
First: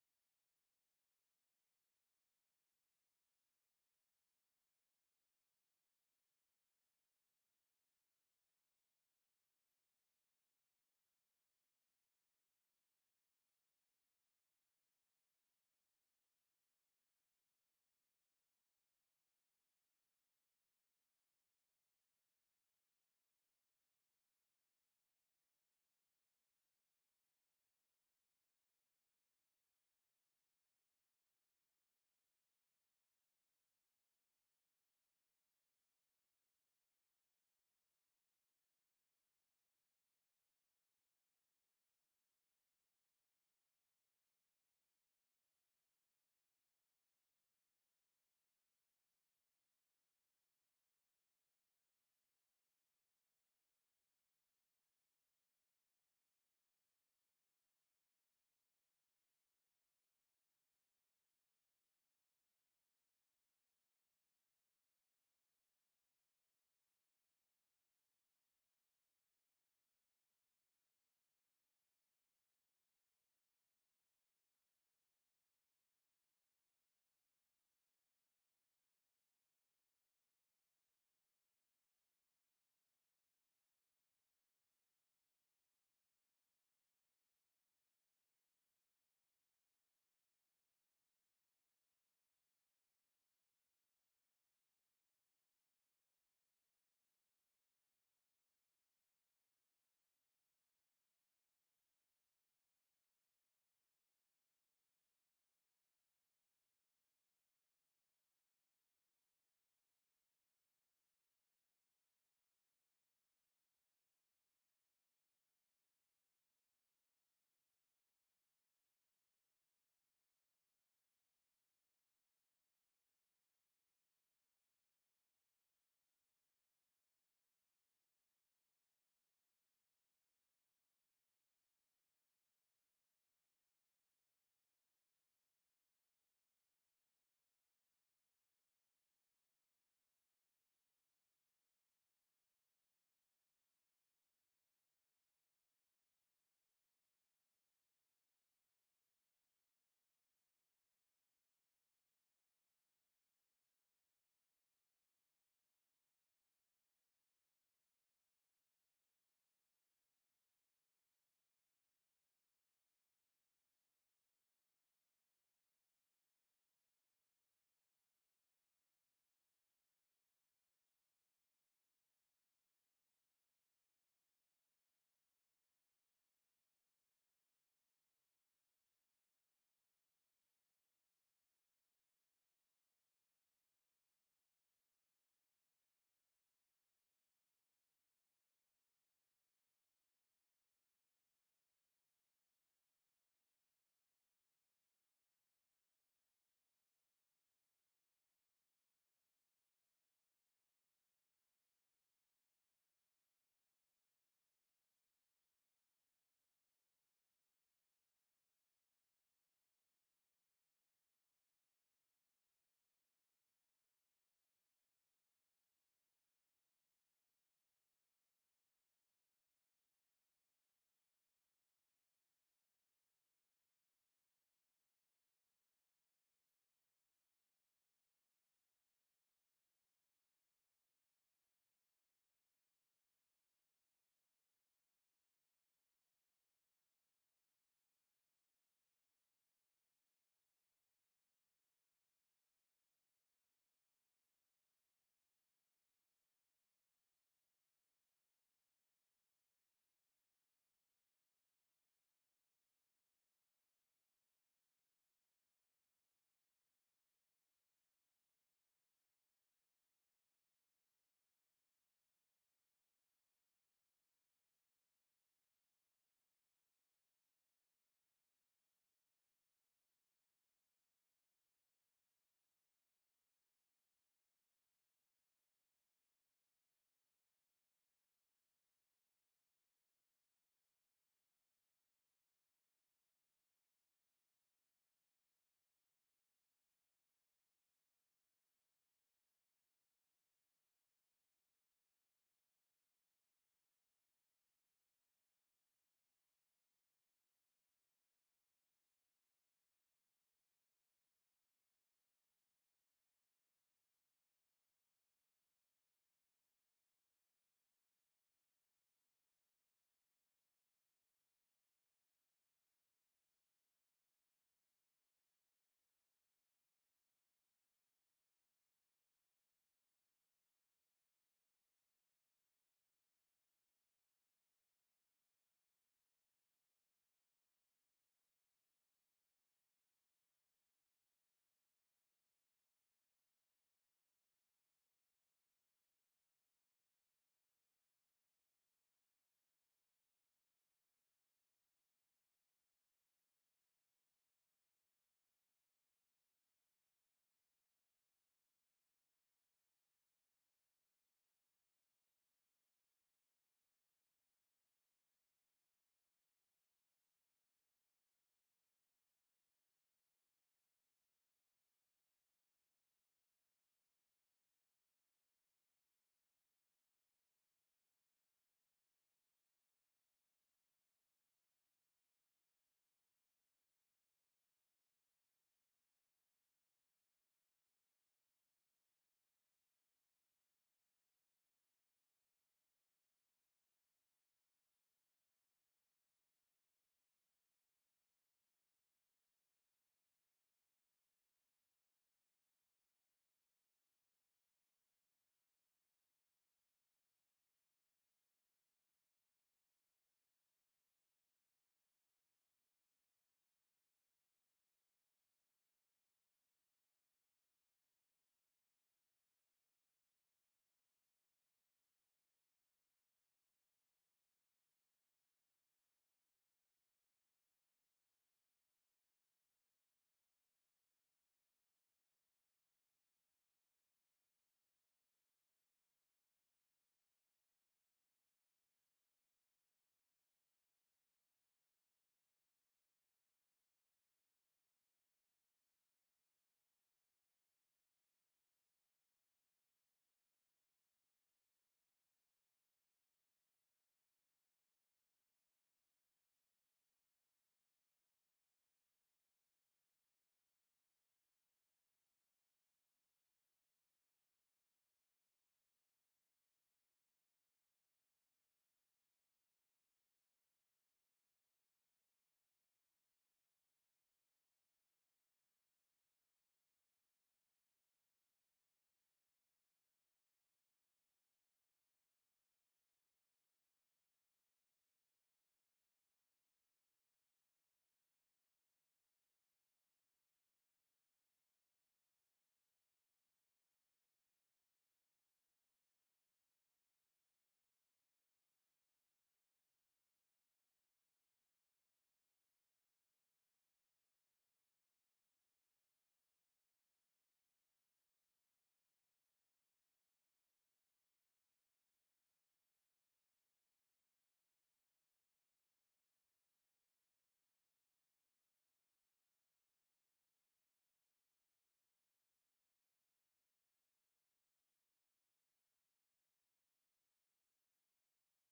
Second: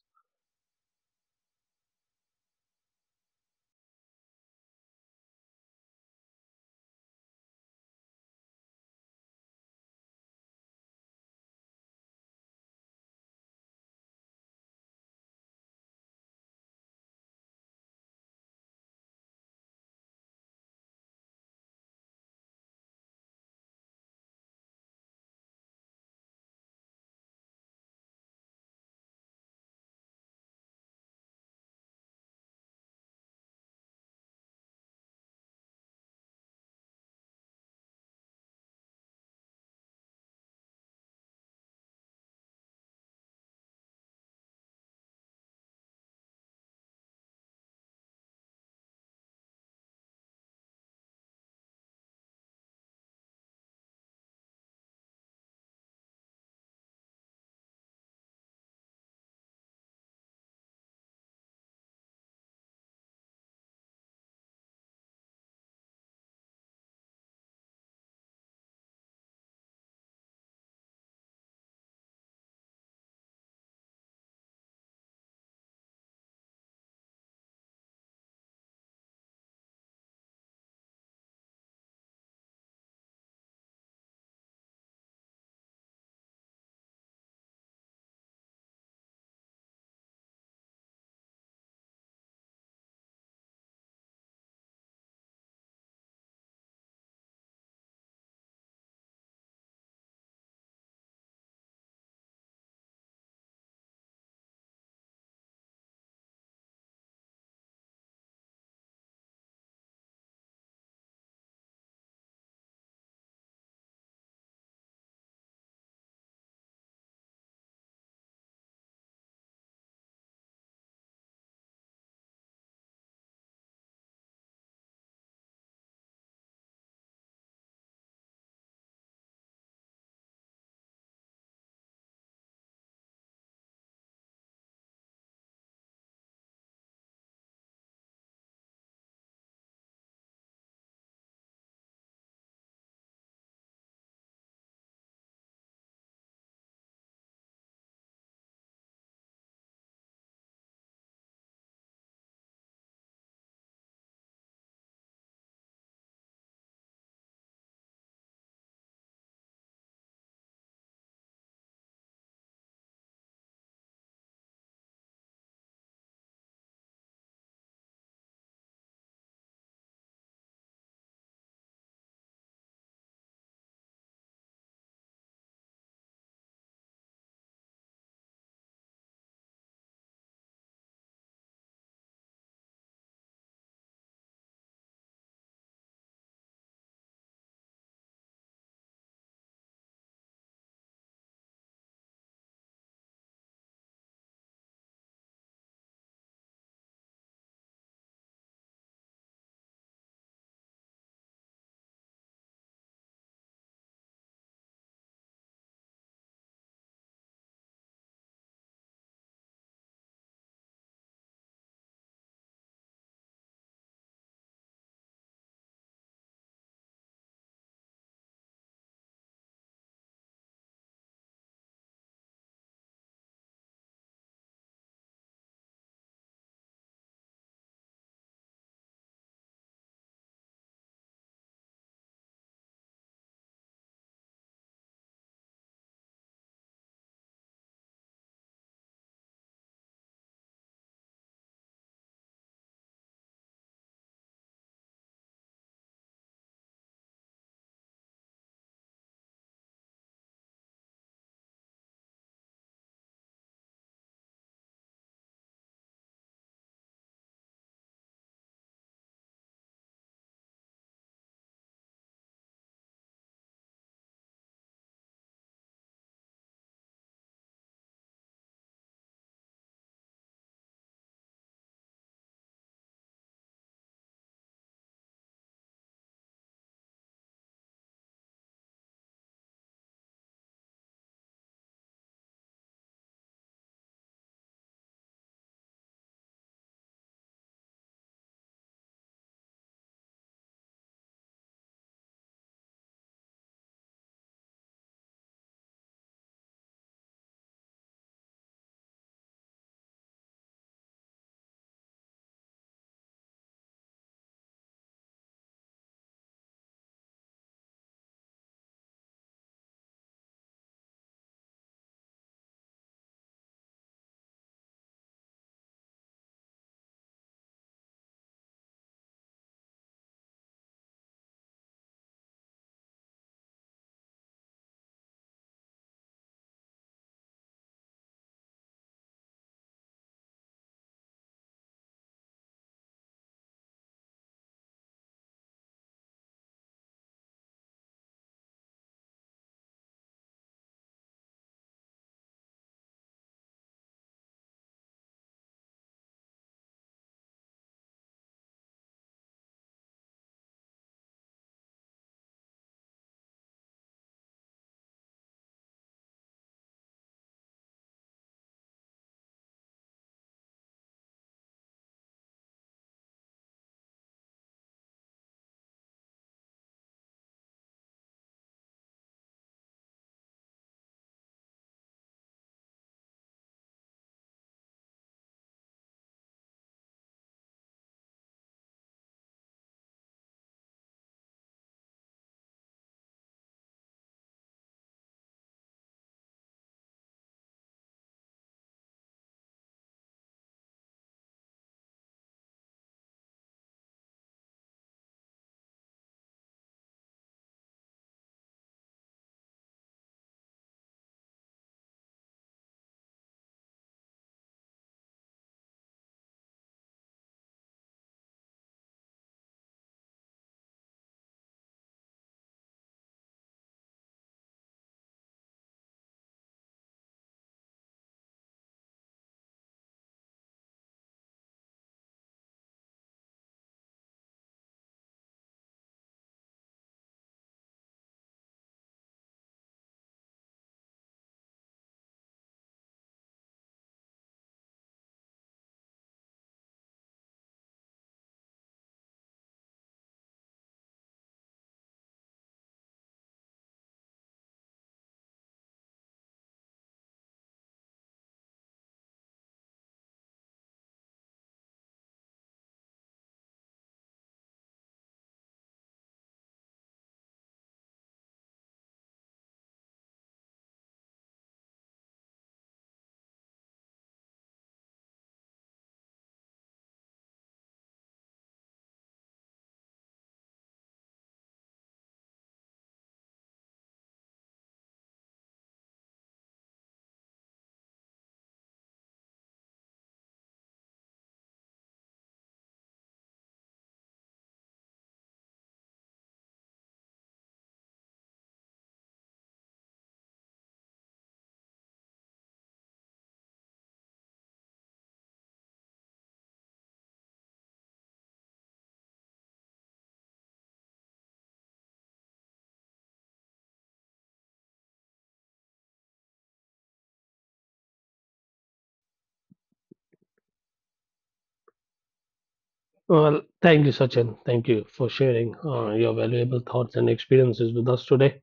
Speaker 1: Well, thank you, Sachin. Thank you for sharing your valuable thoughts and experiences with us today.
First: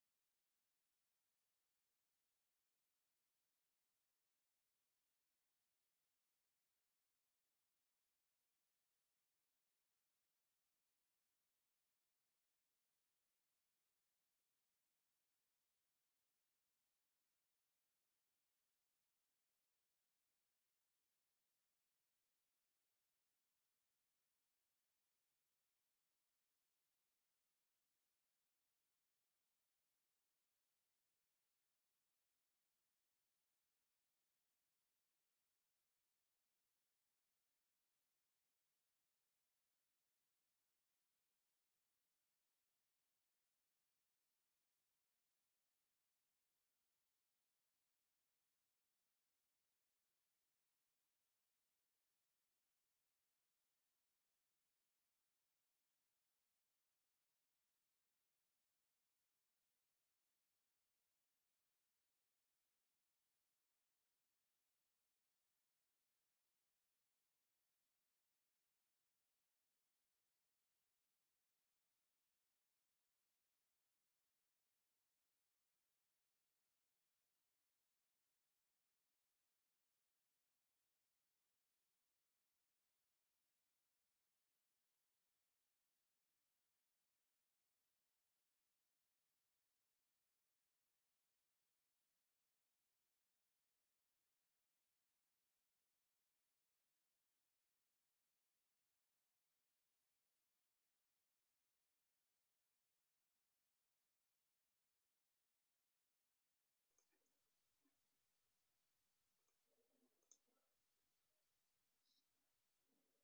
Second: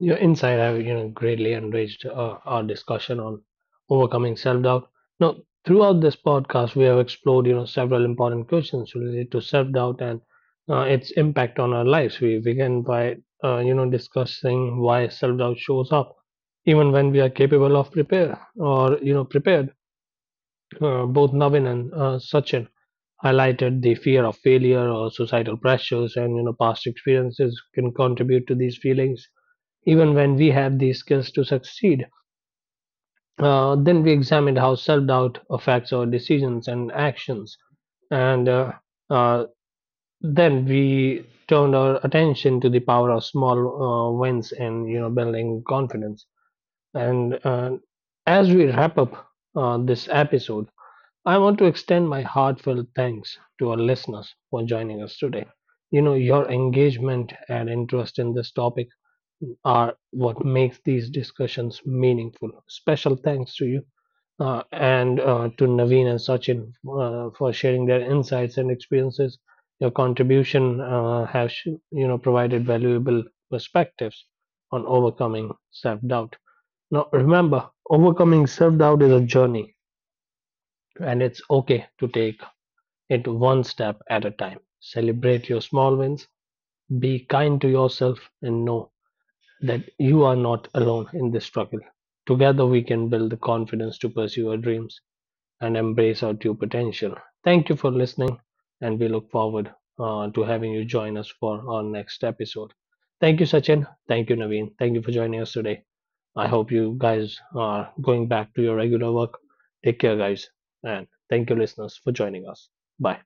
Speaker 1: Your insight have greatly enriched our discussion on overcoming self-doubt. Now, throughout this podcast, we have explored several important questions related to self-doubt and its impact on our lives. We began by discussing why self-doubt shows up, even when we are capable of prepare or prepared. Both Navin and Sachin highlighted the fear of failure or societal pressures, and past experiences can contribute to these feelings even when we have the skills to succeed. Then we examined how self doubt affects our decisions and actions. And uh, then we turned our attention to the power of small wins in building confidence. And as we wrap up this episode, I want to extend my heartfelt thanks to our listeners for joining us today. You know, your engagement and interest in this topic are what makes these discussions meaningful. Special thanks to you and to Naveen and Sachin for sharing their insights and experiences. Your contribution has provided valuable perspectives on overcoming self-doubt. Now remember, overcoming self-doubt is a journey, and it's okay to take it one step at a time. Celebrate your small wins, be kind to yourself, and know that you are not alone in this struggle. Together, we can build the confidence to pursue our dreams and embrace our true potential. Thank you for listening, and we look forward to having you join us for our next episode. Thank you, Sachin. Thank you, Naveen. Thank you for joining us today. I hope you guys are going back to your regular work. Take care, guys, and thank you, listeners, for joining us. Bye.